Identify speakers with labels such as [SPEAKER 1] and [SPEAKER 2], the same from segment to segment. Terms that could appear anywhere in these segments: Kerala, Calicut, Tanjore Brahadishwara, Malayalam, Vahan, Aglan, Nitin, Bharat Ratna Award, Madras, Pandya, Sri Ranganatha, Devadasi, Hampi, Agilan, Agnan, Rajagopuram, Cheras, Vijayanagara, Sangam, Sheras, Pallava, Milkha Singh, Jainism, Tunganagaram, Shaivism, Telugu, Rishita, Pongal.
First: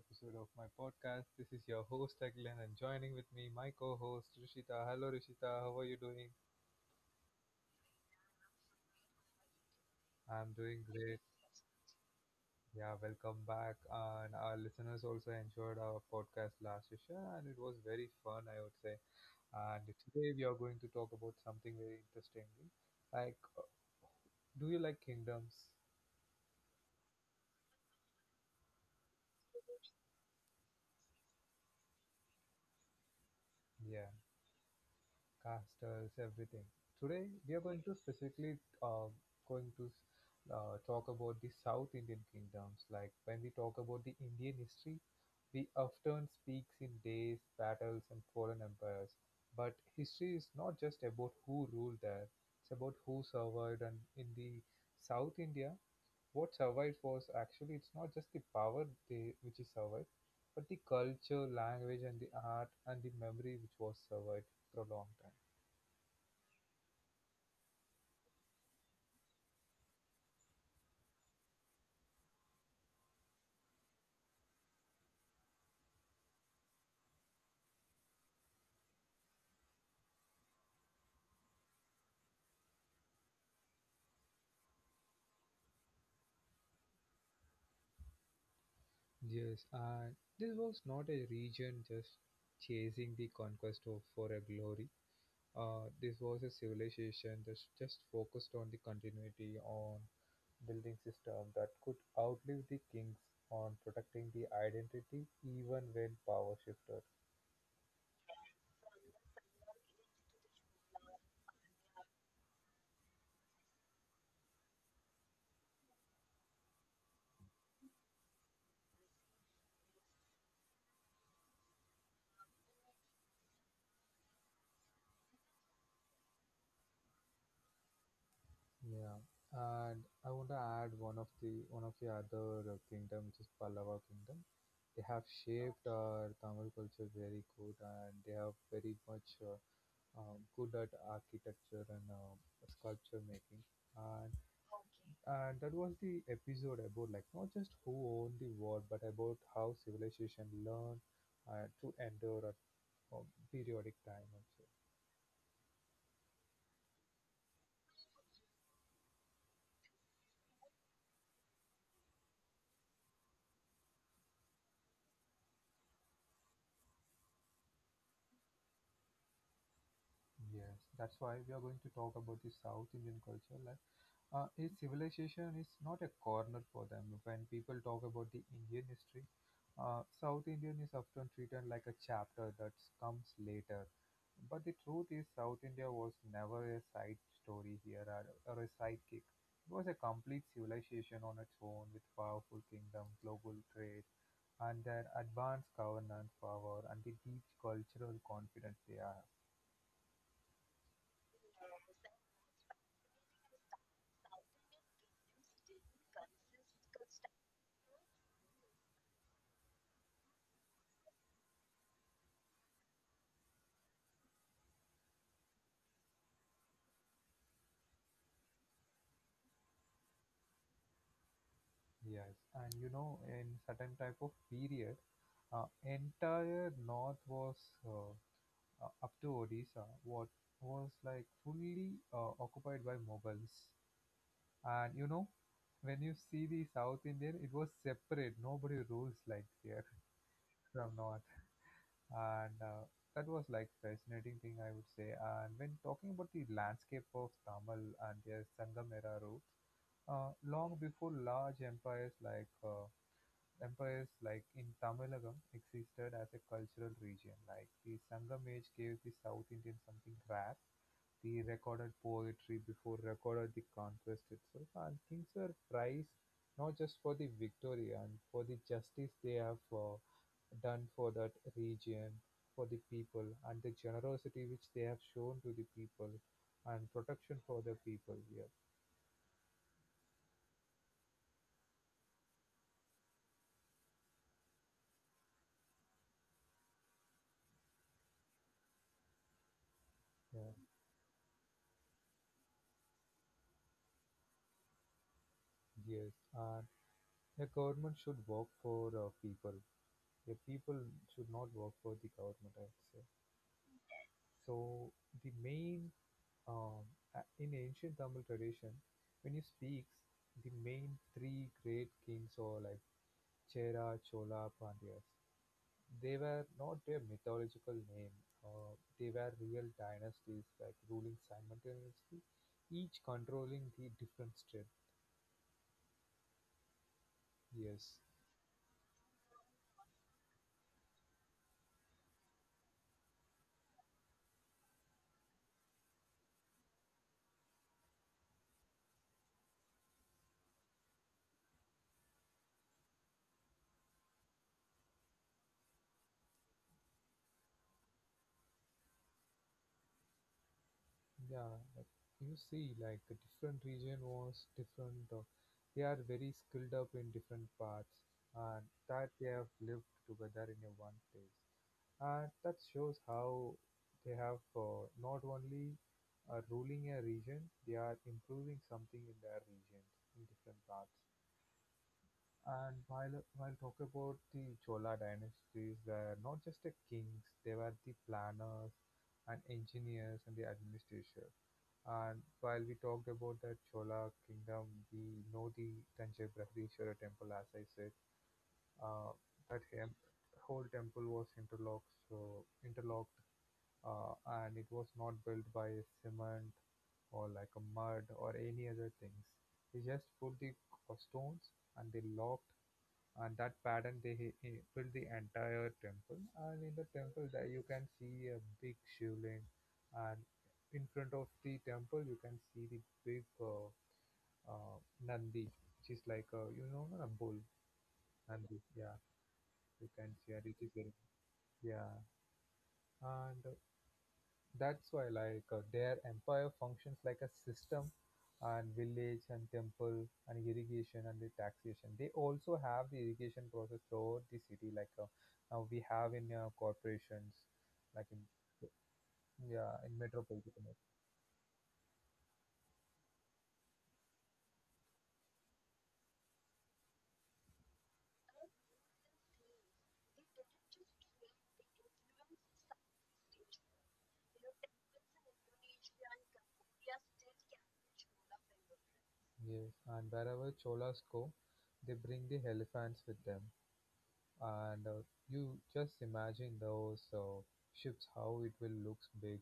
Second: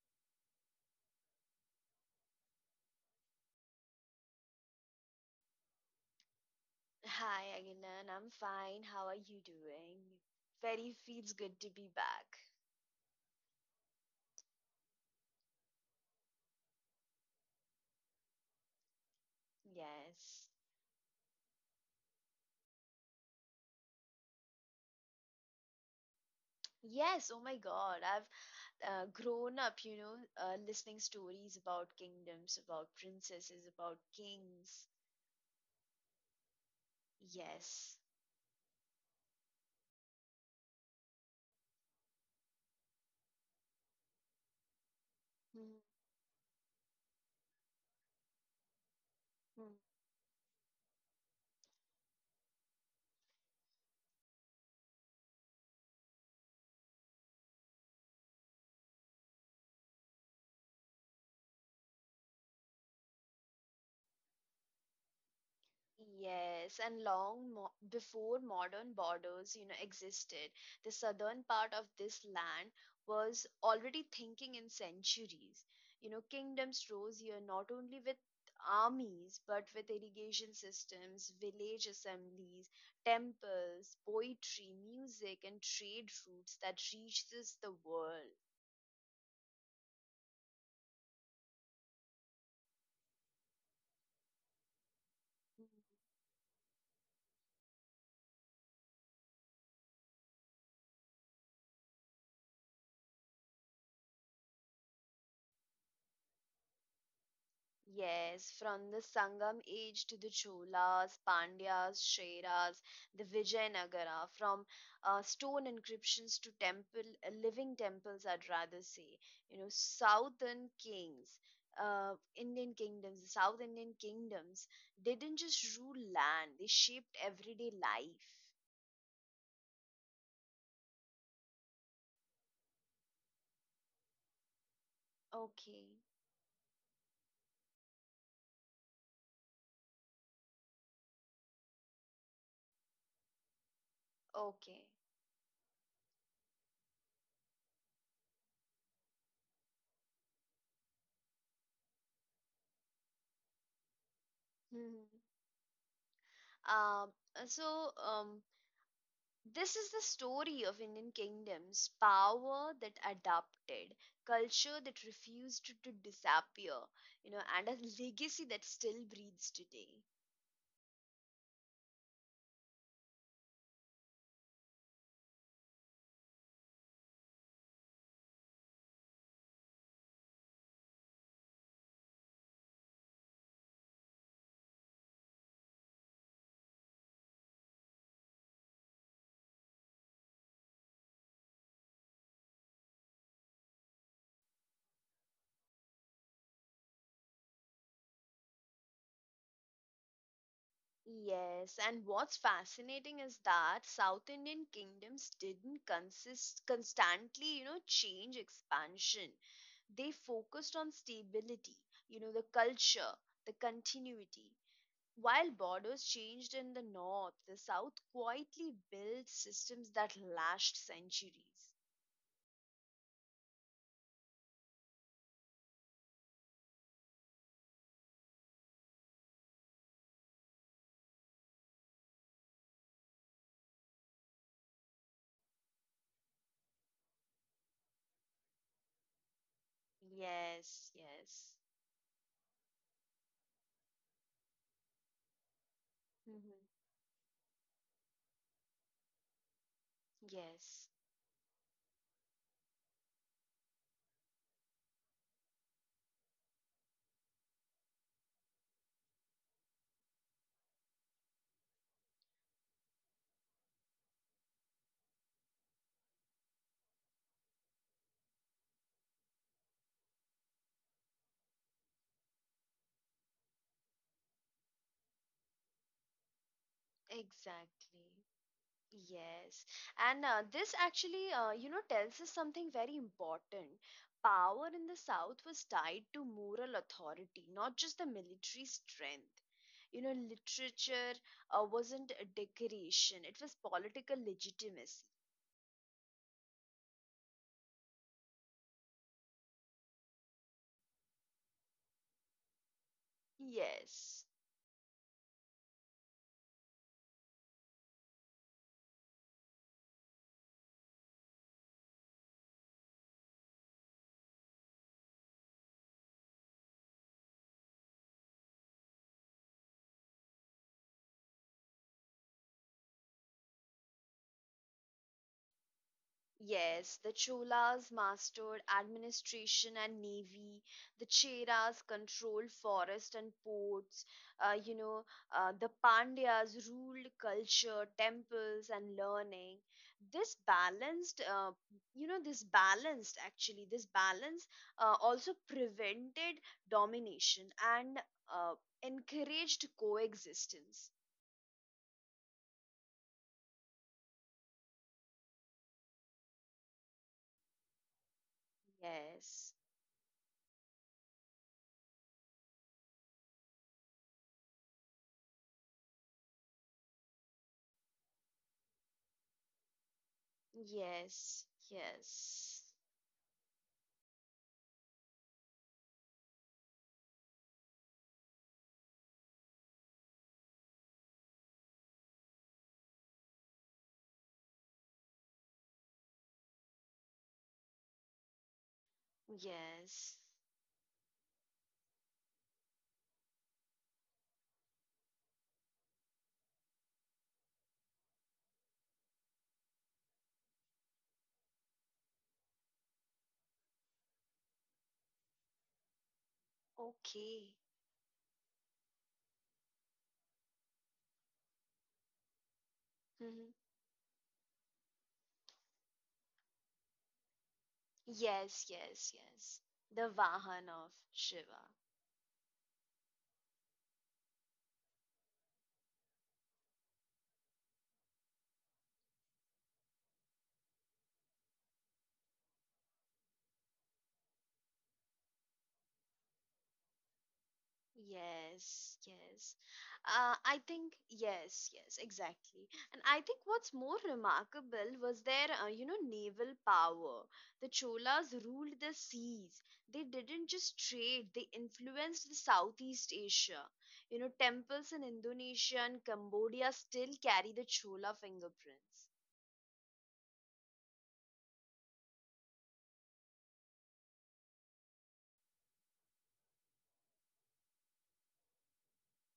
[SPEAKER 1] episode of my podcast. This is your host Aglan and joining with me my co-host Rishita. Hello Rishita, how are you doing?
[SPEAKER 2] Hi, Agnan. I'm fine. How are you doing?
[SPEAKER 1] I'm doing
[SPEAKER 2] Very
[SPEAKER 1] great.
[SPEAKER 2] feels good to be back.
[SPEAKER 1] Yeah, welcome back. And our listeners also enjoyed our podcast last session and it was very fun I would say. And today we
[SPEAKER 2] Yes.
[SPEAKER 1] are going to talk about something very interesting. Like do you like kingdoms?
[SPEAKER 2] Yes, oh my God. I've grown up, you know, listening stories about kingdoms, about princesses, about
[SPEAKER 1] Yeah.
[SPEAKER 2] kings.
[SPEAKER 1] Castles, everything. Today we are going
[SPEAKER 2] Yes.
[SPEAKER 1] to uh, going to talk about the South Indian kingdoms. Like when we talk about the Indian history, we often speaks in days, battles, and foreign empires. But history is not just about who ruled there; it's about who survived. And in the South India, what survived was actually it's not just the power they which is survived, but the culture, language, and the art and the memory which was survived for a long time.
[SPEAKER 2] Yes, and before modern borders, you know, existed, the southern part of this land was already thinking in centuries. You know, kingdoms rose here not only with armies, but with irrigation systems, village assemblies, temples, poetry, music, and trade routes that reaches the world.
[SPEAKER 1] Yes, and this was not a region just chasing the conquest of for a glory. This was a civilization that just focused on the continuity on building system that could outlive the kings on protecting the identity even when power shifted.
[SPEAKER 2] Yes, from the Sangam age to the Cholas, Pandyas, Sheras, the Vijayanagara, from stone inscriptions to temple, living temples, I'd rather say. You know, southern kings, Indian kingdoms, the South Indian kingdoms didn't just rule land, they shaped everyday life.
[SPEAKER 1] Yeah, and I want to add one of the other kingdom, which is Pallava kingdom. They have shaped
[SPEAKER 2] Okay,
[SPEAKER 1] our Tamil culture very good, and they have very much good at architecture and sculpture making. And,
[SPEAKER 2] okay.
[SPEAKER 1] and that was the episode about like not just who owned the world, but about how civilization learned to endure a periodic time also.
[SPEAKER 2] Mhm. Um, so, this is the story of Indian kingdoms, power that adapted, culture that refused to disappear, you know, and a legacy that still breathes today.
[SPEAKER 1] Yes, that's why we are going to talk about the South Indian culture, like his civilization is not a corner for them. When people talk about the Indian history, South Indian is often treated like a chapter that comes later. But the truth is, South India was never a side story here or a sidekick. It was a complete civilization on its own with powerful kingdom, global trade, and their advanced governance power and the deep cultural confidence they have.
[SPEAKER 2] Yes, and what's fascinating is that South Indian kingdoms didn't consist constantly, you know, change expansion. They focused on stability, you know, the culture, the continuity. While borders changed in the north, the south quietly built systems that lasted centuries.
[SPEAKER 1] Yes, and you know, in certain type of period, entire north was uh, up to Odisha, what was like fully occupied by Mughals. And you know, when you see the South Indian, it was separate. Nobody rules like here from
[SPEAKER 2] Yes,
[SPEAKER 1] north,
[SPEAKER 2] yes.
[SPEAKER 1] and that was like fascinating thing I would say. And when talking about the
[SPEAKER 2] Hmm.
[SPEAKER 1] landscape of Tamil and their Sangamera roots, long
[SPEAKER 2] Yes,
[SPEAKER 1] before large empires like in Tamilagam existed as a cultural region, like the Sangam age gave the South Indian something rare, the recorded poetry before recorded the conquest itself, and kings were prized not just for the victory and for the justice they have done for that region, for the people, and the generosity which they have shown to the people, and protection for the
[SPEAKER 2] exactly.
[SPEAKER 1] people. Yeah,
[SPEAKER 2] Yes. And this actually, tells us something very important. Power in the South was tied to moral authority, not just the military strength. You know,
[SPEAKER 1] yeah,
[SPEAKER 2] literature wasn't a decoration, it was political legitimacy.
[SPEAKER 1] yes. And the government should work for people. The people should not work for the government, I would say.
[SPEAKER 2] Yes.
[SPEAKER 1] So the main um, in ancient Tamil tradition, when you speaks, the main three great kings or like Chera, Chola, Pandyas, they were not their mythological name. They were real dynasties, like ruling simultaneously, each controlling the different state.
[SPEAKER 2] Yes, the Cholas
[SPEAKER 1] Yes,
[SPEAKER 2] mastered administration and navy. The Cheras controlled forest and ports. Uh, you know, the Pandyas ruled culture, temples, and learning. This balanced, this balanced actually, this balance also prevented domination and uh, encouraged coexistence.
[SPEAKER 1] yeah, like you see, like a different region was different. They are very skilled up in different parts, and that they have
[SPEAKER 2] Yes,
[SPEAKER 1] lived together in a one place. And that shows how they have not only are ruling a region, they are improving something in their region in different parts.
[SPEAKER 2] yes, yes,
[SPEAKER 1] And while talk about the Chola dynasties were not just the kings, they were the planners and engineers and the administration. And while we talked about the Chola kingdom, we know the Tanjore Brahadishwara temple, as I said, uh, that hem-
[SPEAKER 2] yes.
[SPEAKER 1] whole temple was interlocked, so interlocked, uh, and it was not built by cement or like a mud or any other things. They just put the stones and they locked and that pattern they he built the entire temple and in the temple there
[SPEAKER 2] Okay.
[SPEAKER 1] you can see a big shivling and in front of the temple you can see the big
[SPEAKER 2] Hmm.
[SPEAKER 1] uh, nandi which is like a bull nandi.
[SPEAKER 2] Yes,
[SPEAKER 1] Yeah,
[SPEAKER 2] yes, yes.
[SPEAKER 1] you can
[SPEAKER 2] The
[SPEAKER 1] see it is
[SPEAKER 2] Vahan
[SPEAKER 1] very.
[SPEAKER 2] of Shiva.
[SPEAKER 1] Yeah. And that's why, like, their empire functions like a system, and village and temple and irrigation and the taxation. They also have the irrigation process throughout the city, like now we have in corporations, like in,
[SPEAKER 2] Yes, yes.
[SPEAKER 1] yeah, in metropolitan.
[SPEAKER 2] I think, yes, yes, exactly. And I think what's more remarkable was their, naval power. The Cholas ruled the seas. They didn't just trade, they influenced the Southeast Asia. You know, temples in Indonesia and Cambodia still carry the Chola fingerprints.
[SPEAKER 1] Yes, and wherever Cholas go, they bring the elephants with them, and you just imagine those ships how it will looks big.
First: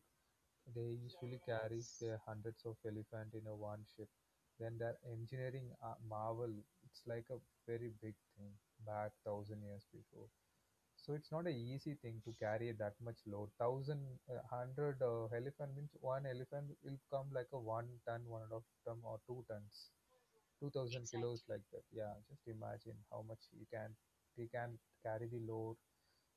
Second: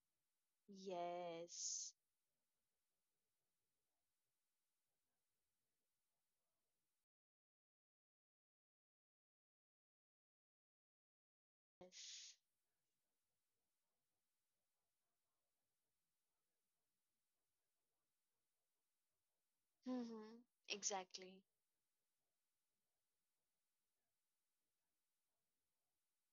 [SPEAKER 1] They usually carry
[SPEAKER 2] Yes.
[SPEAKER 1] their hundreds of elephants in a one ship. Then their engineering marvel, it's like a very big thing back 1,000 years before. So it's not an easy thing to
[SPEAKER 2] Yes.
[SPEAKER 1] carry that much load. Thousand, hundred elephant means one elephant will come like a 1 ton, one and a half ton or 2 tons,
[SPEAKER 2] Mm-hmm.
[SPEAKER 1] 2,000 kilos
[SPEAKER 2] Exactly.
[SPEAKER 1] like that. Yeah, just imagine how much they can carry the load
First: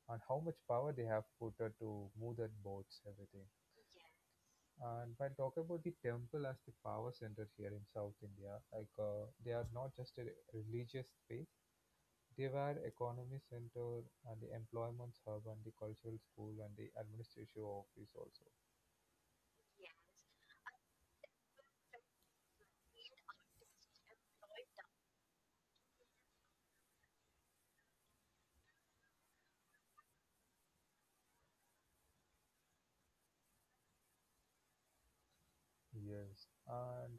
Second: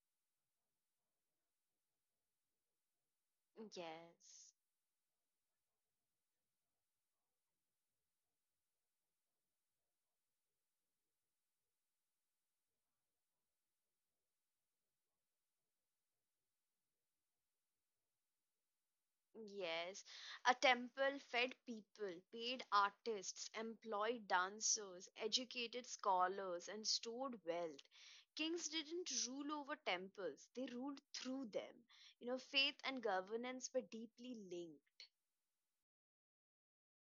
[SPEAKER 1] and how much power they have put to move that boats, everything.
[SPEAKER 2] Yes.
[SPEAKER 1] And while talking about the temple as the power center here in South India, like they are not just a religious space, they were economy center and the employment hub and the cultural school and the administrative office also.
[SPEAKER 2] Yes. A temple fed people, paid artists, employed dancers, educated scholars, and stored wealth. Kings didn't rule over temples, they ruled through them. You know, faith and governance were deeply linked.
[SPEAKER 1] Yes, and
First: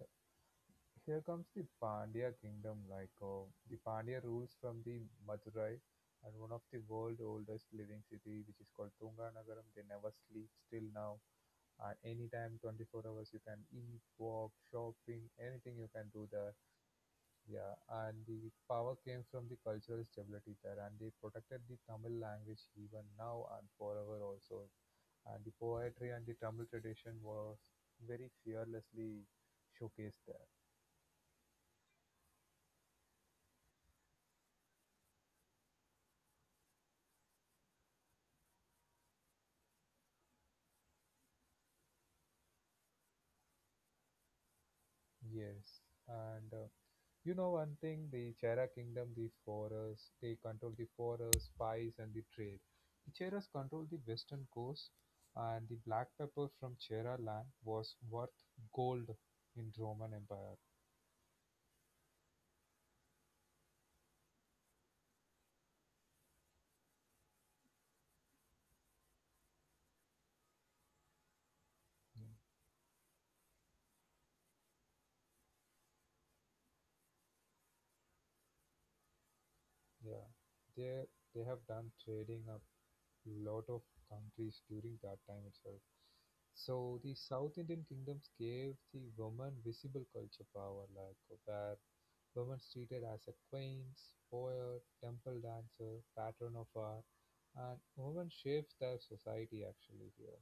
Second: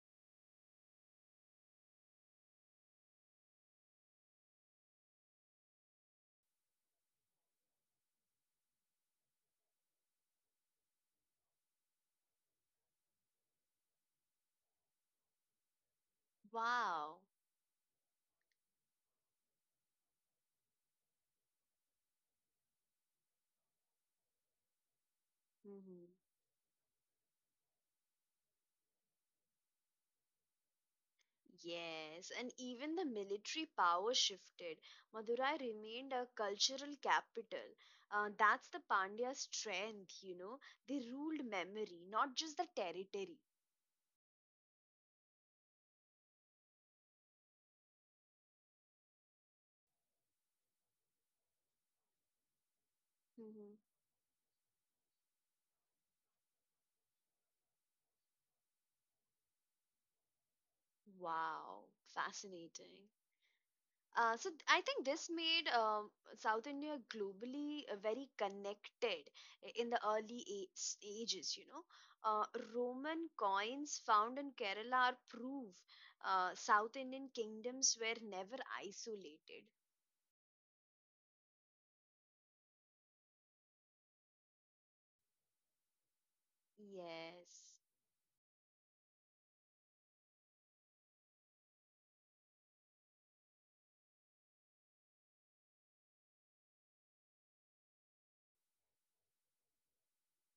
[SPEAKER 1] here comes the Pandya kingdom. Like the Pandya rules from the Madurai and one of the world oldest living city, which is called Tunganagaram. They never sleep still now anytime 24 hours you can eat walk shopping anything you can do there.
[SPEAKER 2] Wow.
[SPEAKER 1] Yeah. And the power came from the cultural stability there and they protected the tamil language even now and forever also and the
[SPEAKER 2] Mm-hmm.
[SPEAKER 1] poetry and the tamil tradition was very fearlessly showcased there.
[SPEAKER 2] Yes, and even the military power shifted. Madurai remained a cultural capital. That's the Pandya strength, you know. They ruled memory, not just the territory.
[SPEAKER 1] Yes. And you know one thing, the Chera kingdom, the forests, they control the forests, spice, and the trade. The Cheras
[SPEAKER 2] Mhm.
[SPEAKER 1] control the western coast, and the black pepper from Chera land was worth gold in Roman Empire.
[SPEAKER 2] Wow, fascinating. So I think this made South India globally very connected in the early ages. You know,
[SPEAKER 1] Mm,
[SPEAKER 2] uh, Roman coins found in Kerala are proof South Indian kingdoms were never isolated.
[SPEAKER 1] yeah, they they have done trading a lot of countries during that time itself. So the South
[SPEAKER 2] Yes,
[SPEAKER 1] Indian kingdoms gave the women visible culture power, like where women treated as a queens, poet, temple dancer, patron of art, and women shapes their society actually here.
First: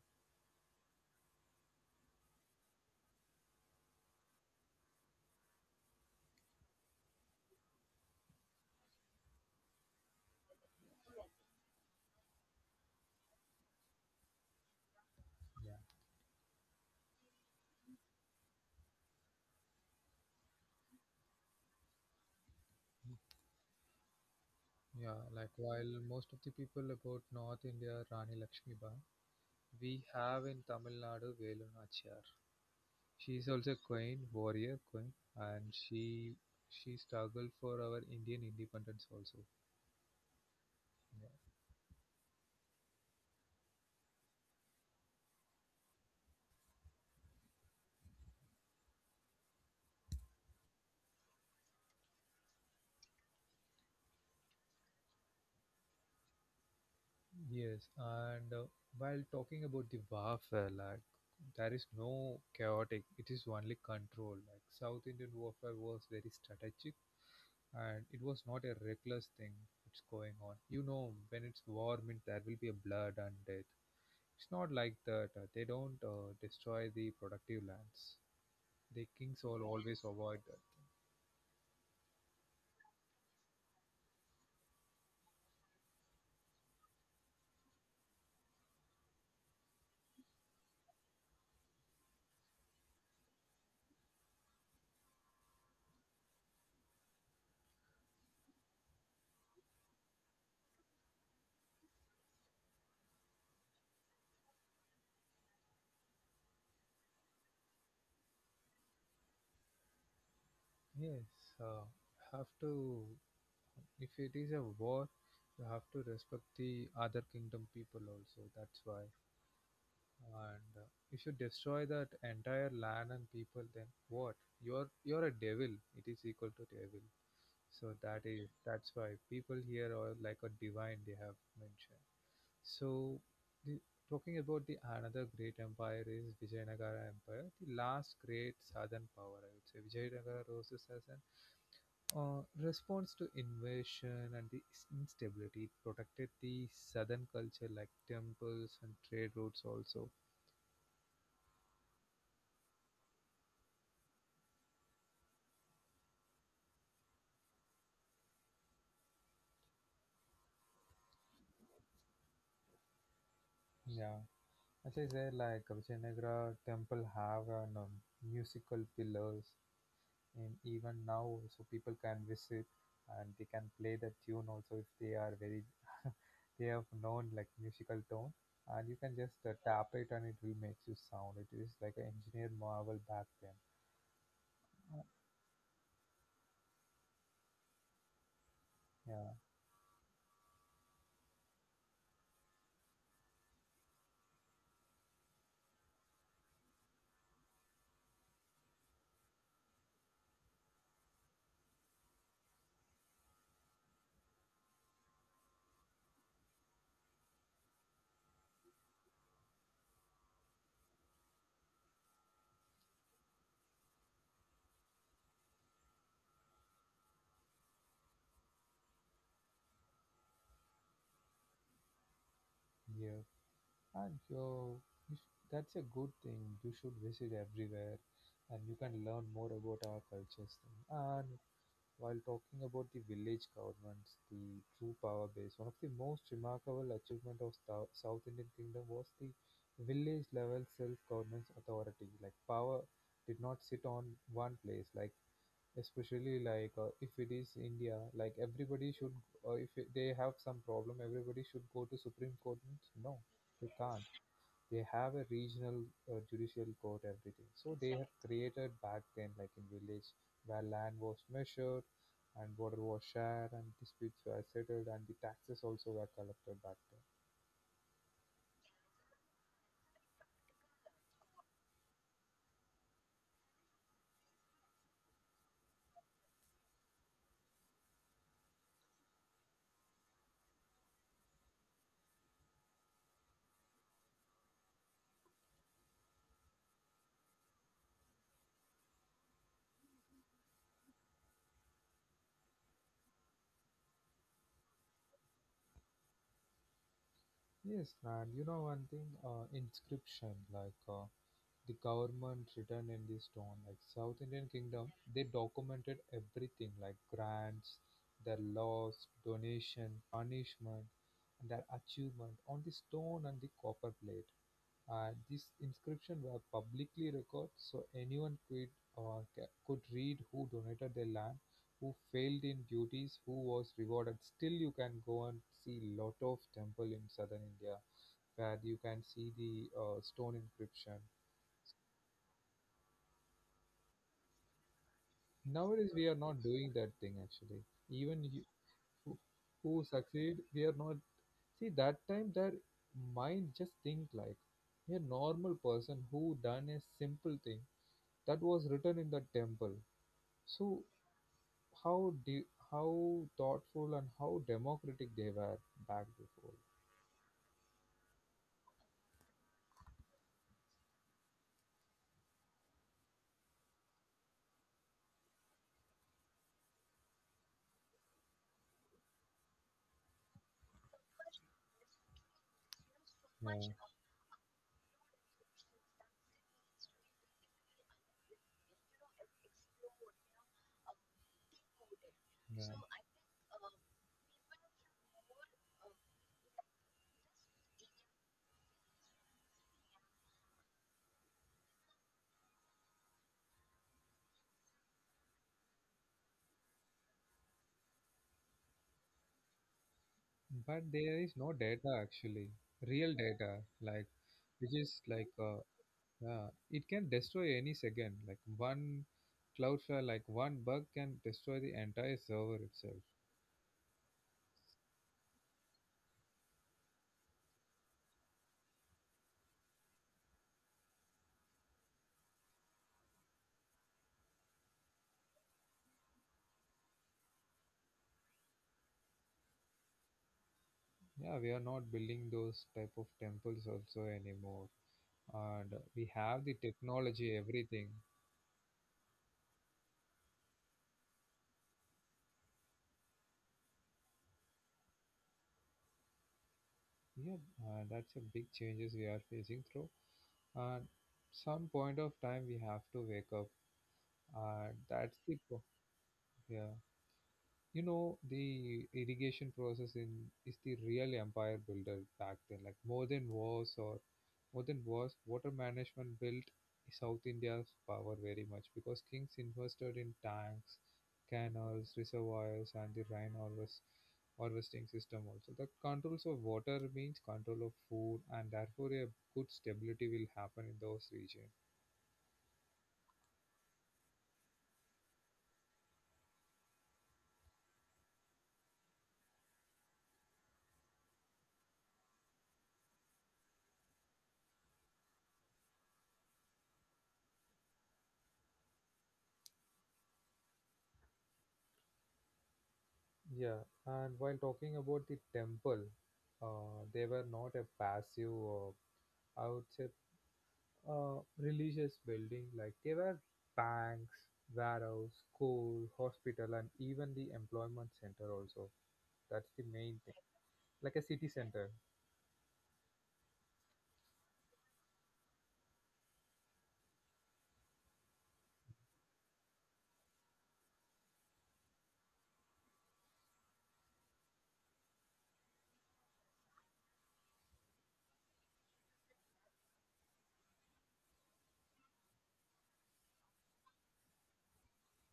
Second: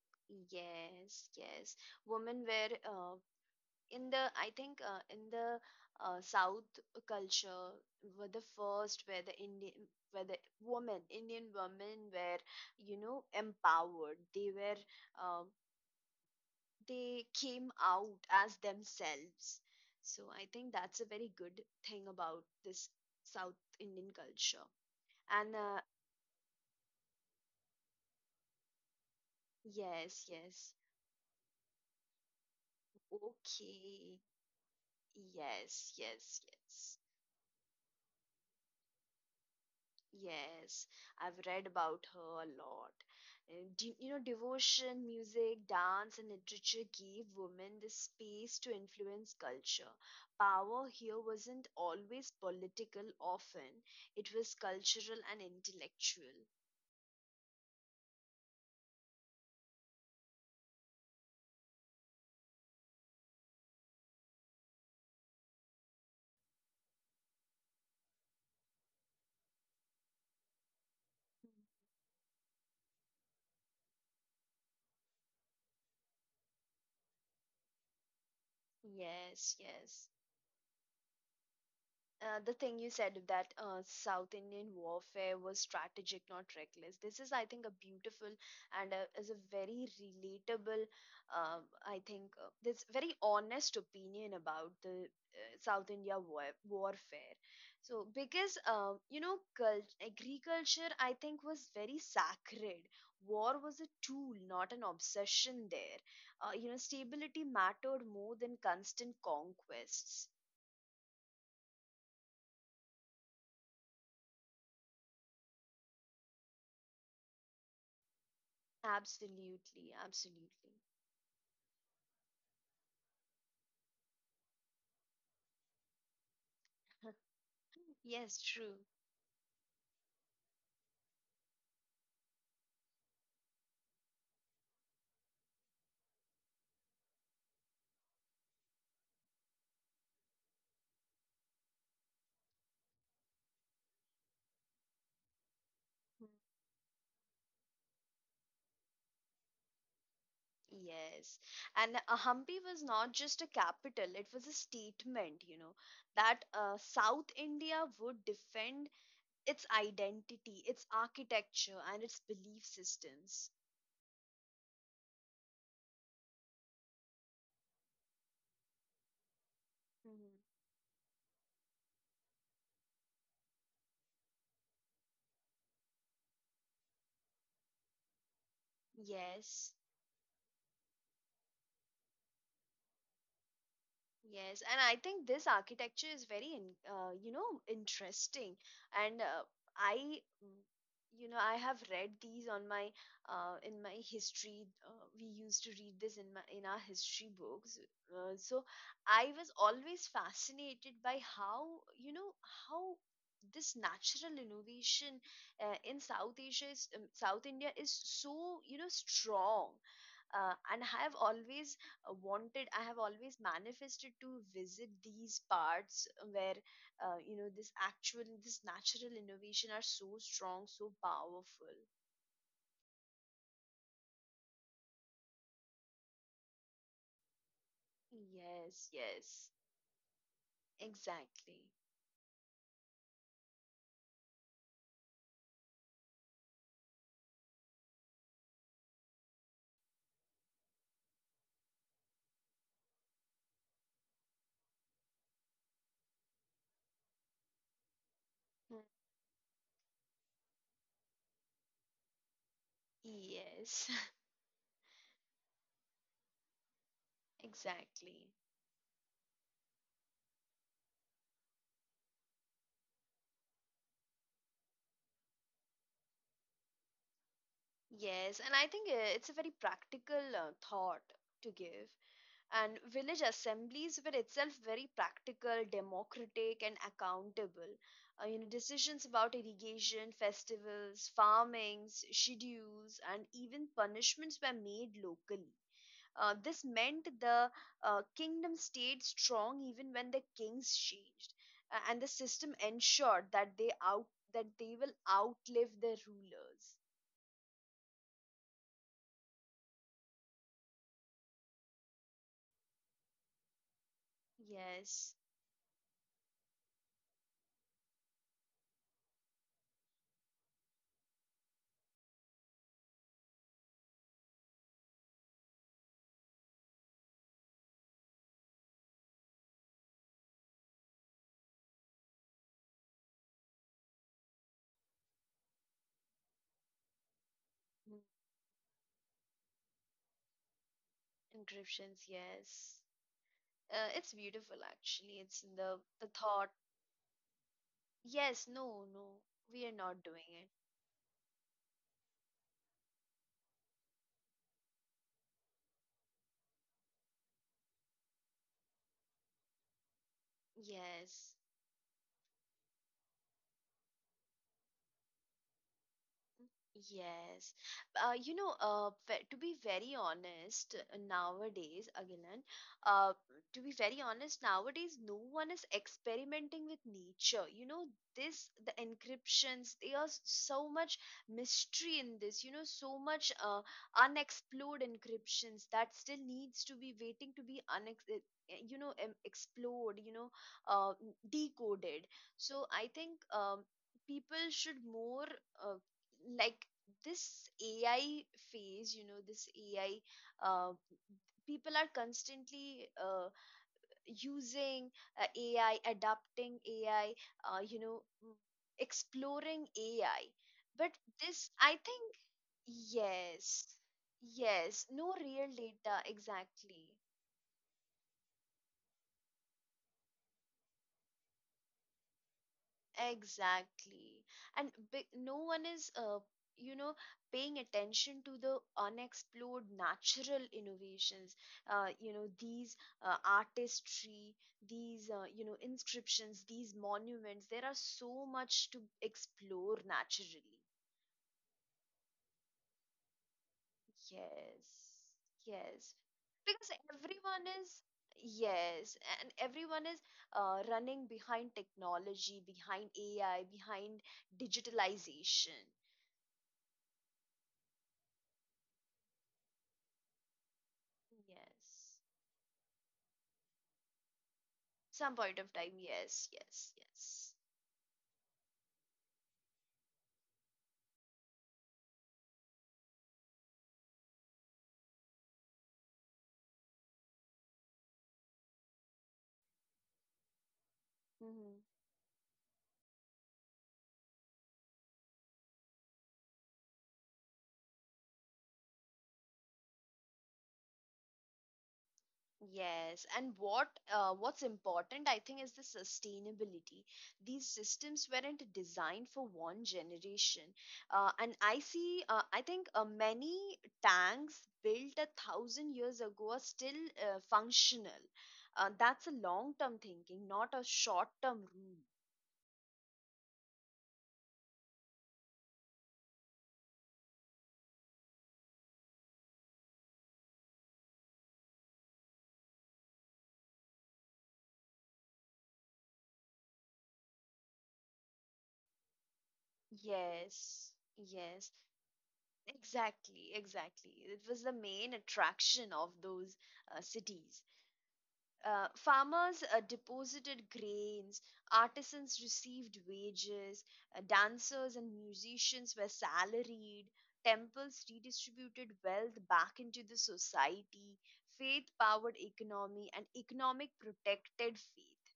[SPEAKER 2] yes, yes. Women were in the, I think, in the South culture, were the first where the Indian, where the women, Indian women were, you know, empowered. They were uh,
[SPEAKER 1] Yeah,
[SPEAKER 2] they came out as themselves. So I think that's a very good thing about this South Indian culture.
[SPEAKER 1] yeah. Like
[SPEAKER 2] And
[SPEAKER 1] while most of the people about North India, Rani Lakshmibai, we
[SPEAKER 2] yes,
[SPEAKER 1] have in
[SPEAKER 2] yes.
[SPEAKER 1] Tamil Nadu Velu Nachiyar. She is also a
[SPEAKER 2] Okay,
[SPEAKER 1] queen, warrior queen, and
[SPEAKER 2] yes, yes,
[SPEAKER 1] she
[SPEAKER 2] yes.
[SPEAKER 1] she struggled for our Indian independence also.
[SPEAKER 2] Yes, I've read about her a lot. And devotion, music, dance, and literature gave women the space to influence culture. Power here wasn't always political, often, it was cultural and intellectual.
[SPEAKER 1] Yes, and while talking about the warfare, like there is no chaotic, it is only control. Like South Indian warfare was very strategic and it was not a reckless thing that's going on. You know, when
[SPEAKER 2] Hmm.
[SPEAKER 1] it's war means there will be a blood and death. It's not like that. They don't destroy the productive lands. The kings will
[SPEAKER 2] Yes,
[SPEAKER 1] always
[SPEAKER 2] yes.
[SPEAKER 1] avoid that.
[SPEAKER 2] The thing you said, that South Indian warfare was strategic, not reckless. This is, I think, a beautiful and a, is a very relatable. Uh, I think, this very honest opinion about the South India warfare. So because agriculture, I think, was very sacred. War was a tool, not an obsession. There, stability mattered more than constant conquests.
[SPEAKER 1] Yes, uh, have to. If it is a war, you have to respect the other kingdom people also. That's why.
[SPEAKER 2] Absolutely, absolutely.
[SPEAKER 1] And if you destroy that entire land and people, then what? You're a devil. It is equal to devil. So that
[SPEAKER 2] Yes,
[SPEAKER 1] is
[SPEAKER 2] true.
[SPEAKER 1] that's why people here are like a divine. They have mentioned. So, the, talking about the another great empire is Vijayanagara Empire, the last great southern power. I would say Vijayanagara roses as an response to invasion and the instability it protected
[SPEAKER 2] Mm.
[SPEAKER 1] the southern culture like temples and trade routes also.
[SPEAKER 2] Yes. And Hampi was not just a capital, it was a statement, you know, that South India would defend its identity, its architecture, and its belief systems.
[SPEAKER 1] Yeah, as I said, like Vijayanagara temple have an, musical pillars,
[SPEAKER 2] Mhm.
[SPEAKER 1] and even now, so people can visit and they can play the tune also if they are very they have known like musical tone, and you can just
[SPEAKER 2] Yes.
[SPEAKER 1] tap it and it will make you sound. It is like an engineer marvel back then.
[SPEAKER 2] Yes, and I
[SPEAKER 1] Uh,
[SPEAKER 2] think this architecture is very, interesting. And
[SPEAKER 1] Yeah,
[SPEAKER 2] I, mm, you know, I have read these on my, in my history. We used to read this in my in our history books. So I was always fascinated by how, you know, how this natural innovation in South Asia is, South India is so, you know, strong and have always wanted. I have always manifested to visit these parts where, you know, this actual, this natural innovation are so strong, so powerful.
[SPEAKER 1] yeah. And that's a good thing. You should visit everywhere and you
[SPEAKER 2] Yes,
[SPEAKER 1] can learn more
[SPEAKER 2] yes,
[SPEAKER 1] about our cultures. Thing. And
[SPEAKER 2] exactly.
[SPEAKER 1] while talking about the village governments, the true power base, one of the most remarkable achievement of South Indian Kingdom was the village level self-governance authority. Like power did not sit on one place. Like especially like if it is India, like
[SPEAKER 2] Hmm.
[SPEAKER 1] everybody should. If it- They have some problem, everybody should go to Supreme Court. No, you
[SPEAKER 2] Yes.
[SPEAKER 1] can't they have a regional judicial court everything, so they have
[SPEAKER 2] Exactly.
[SPEAKER 1] created back then like in village where land was measured and water was shared and disputes were settled and the taxes also were collected back then.
[SPEAKER 2] Yes, and I think it's a very practical thought to give. And village assemblies were itself very practical, democratic, and accountable. You know, decisions about irrigation, festivals, farmings schedules, and even punishments were made locally. This meant the kingdom stayed strong even when the kings changed. And the system ensured that they out that they will outlive their rulers.
[SPEAKER 1] Yes, and you know one thing, inscription the government written in the stone. Like South Indian kingdom,
[SPEAKER 2] Yes.
[SPEAKER 1] they documented everything like grants, their laws, donation, punishment, and their achievement on the stone and the copper plate. And these inscription were publicly recorded so anyone could, could read who donated their land, who failed in duties, who was rewarded. Still, you can go and see lot of temple in southern India
[SPEAKER 2] Mm,
[SPEAKER 1] where you can see the stone inscription.
[SPEAKER 2] encryptions, yes. It's beautiful, actually. It's the
[SPEAKER 1] Nowadays,
[SPEAKER 2] the
[SPEAKER 1] we are not
[SPEAKER 2] thought.
[SPEAKER 1] doing that thing actually. Even you,
[SPEAKER 2] Yes, no,
[SPEAKER 1] who,
[SPEAKER 2] no, we are
[SPEAKER 1] who
[SPEAKER 2] not doing
[SPEAKER 1] succeed,
[SPEAKER 2] it.
[SPEAKER 1] we are not. See, that time their mind just think like a normal person who done a simple thing that was written in the temple. So
[SPEAKER 2] Yes,
[SPEAKER 1] how de- how thoughtful and how democratic they were back before.
[SPEAKER 2] yes. You know, to be very honest, nowadays, Agilan, uh, to be very honest, nowadays, no one is experimenting with nature. You know, this, the encryptions, there are so much mystery in this, you know, so much
[SPEAKER 1] Yeah,
[SPEAKER 2] unexplored encryptions that still needs to be waiting to be unex eh, eh, you know, em- explored, you know, uh, decoded. So
[SPEAKER 1] yeah.
[SPEAKER 2] I think, people should more, uh, like this AI phase, you know, this AI, uh, people are constantly using AI, adapting AI, uh, you know, m- exploring AI. But
[SPEAKER 1] But there is
[SPEAKER 2] this,
[SPEAKER 1] no
[SPEAKER 2] I think,
[SPEAKER 1] data actually, real data
[SPEAKER 2] yes,
[SPEAKER 1] like which
[SPEAKER 2] yes,
[SPEAKER 1] is
[SPEAKER 2] no
[SPEAKER 1] like
[SPEAKER 2] real data
[SPEAKER 1] yeah,
[SPEAKER 2] exactly.
[SPEAKER 1] it can destroy any second. Like one cloudflare, like one bug can destroy the entire server itself.
[SPEAKER 2] Exactly. And no one is, you know, paying attention to the unexplored natural innovations. You know, these artistry, these, inscriptions, these monuments, there are so much to explore naturally.
[SPEAKER 1] Yeah, we are not building those type of temples also
[SPEAKER 2] Yes.
[SPEAKER 1] anymore. And
[SPEAKER 2] Yes.
[SPEAKER 1] we have the
[SPEAKER 2] Because
[SPEAKER 1] technology,
[SPEAKER 2] everyone is,
[SPEAKER 1] everything.
[SPEAKER 2] yes, and everyone is running behind technology, behind AI, behind digitalization.
[SPEAKER 1] Yeah, that's a big changes we are facing through. And some
[SPEAKER 2] Yes.
[SPEAKER 1] point of time we have to wake up. And
[SPEAKER 2] Some point of time. Yes,
[SPEAKER 1] yeah.
[SPEAKER 2] yes, yes.
[SPEAKER 1] You know the irrigation process in is the real empire builder back then, like more than wars, water management built south india's power very much because kings invested in tanks,
[SPEAKER 2] Hmm.
[SPEAKER 1] canals, reservoirs and the rain harvest harvesting system. Also, the controls of water means control of food, and therefore a good stability will happen in those regions.
[SPEAKER 2] Yes. And what's important, I think, is the sustainability. These systems weren't designed for one generation. And I see, I think many tanks built 1,000 years ago are still functional. That's a long-term thinking, not a short-term rule.
[SPEAKER 1] Yeah, and while talking about the temple, they were not a passive I would say, a religious building. Like they were banks, warehouse, school, hospital and even the employment center also. That's the main thing.
[SPEAKER 2] Yes,
[SPEAKER 1] Like a city
[SPEAKER 2] yes.
[SPEAKER 1] center.
[SPEAKER 2] Exactly, exactly. It was the main attraction of those cities. Farmers deposited grains, artisans received wages, dancers and musicians were salaried, temples redistributed wealth back into the society, faith powered economy, and economic protected faith.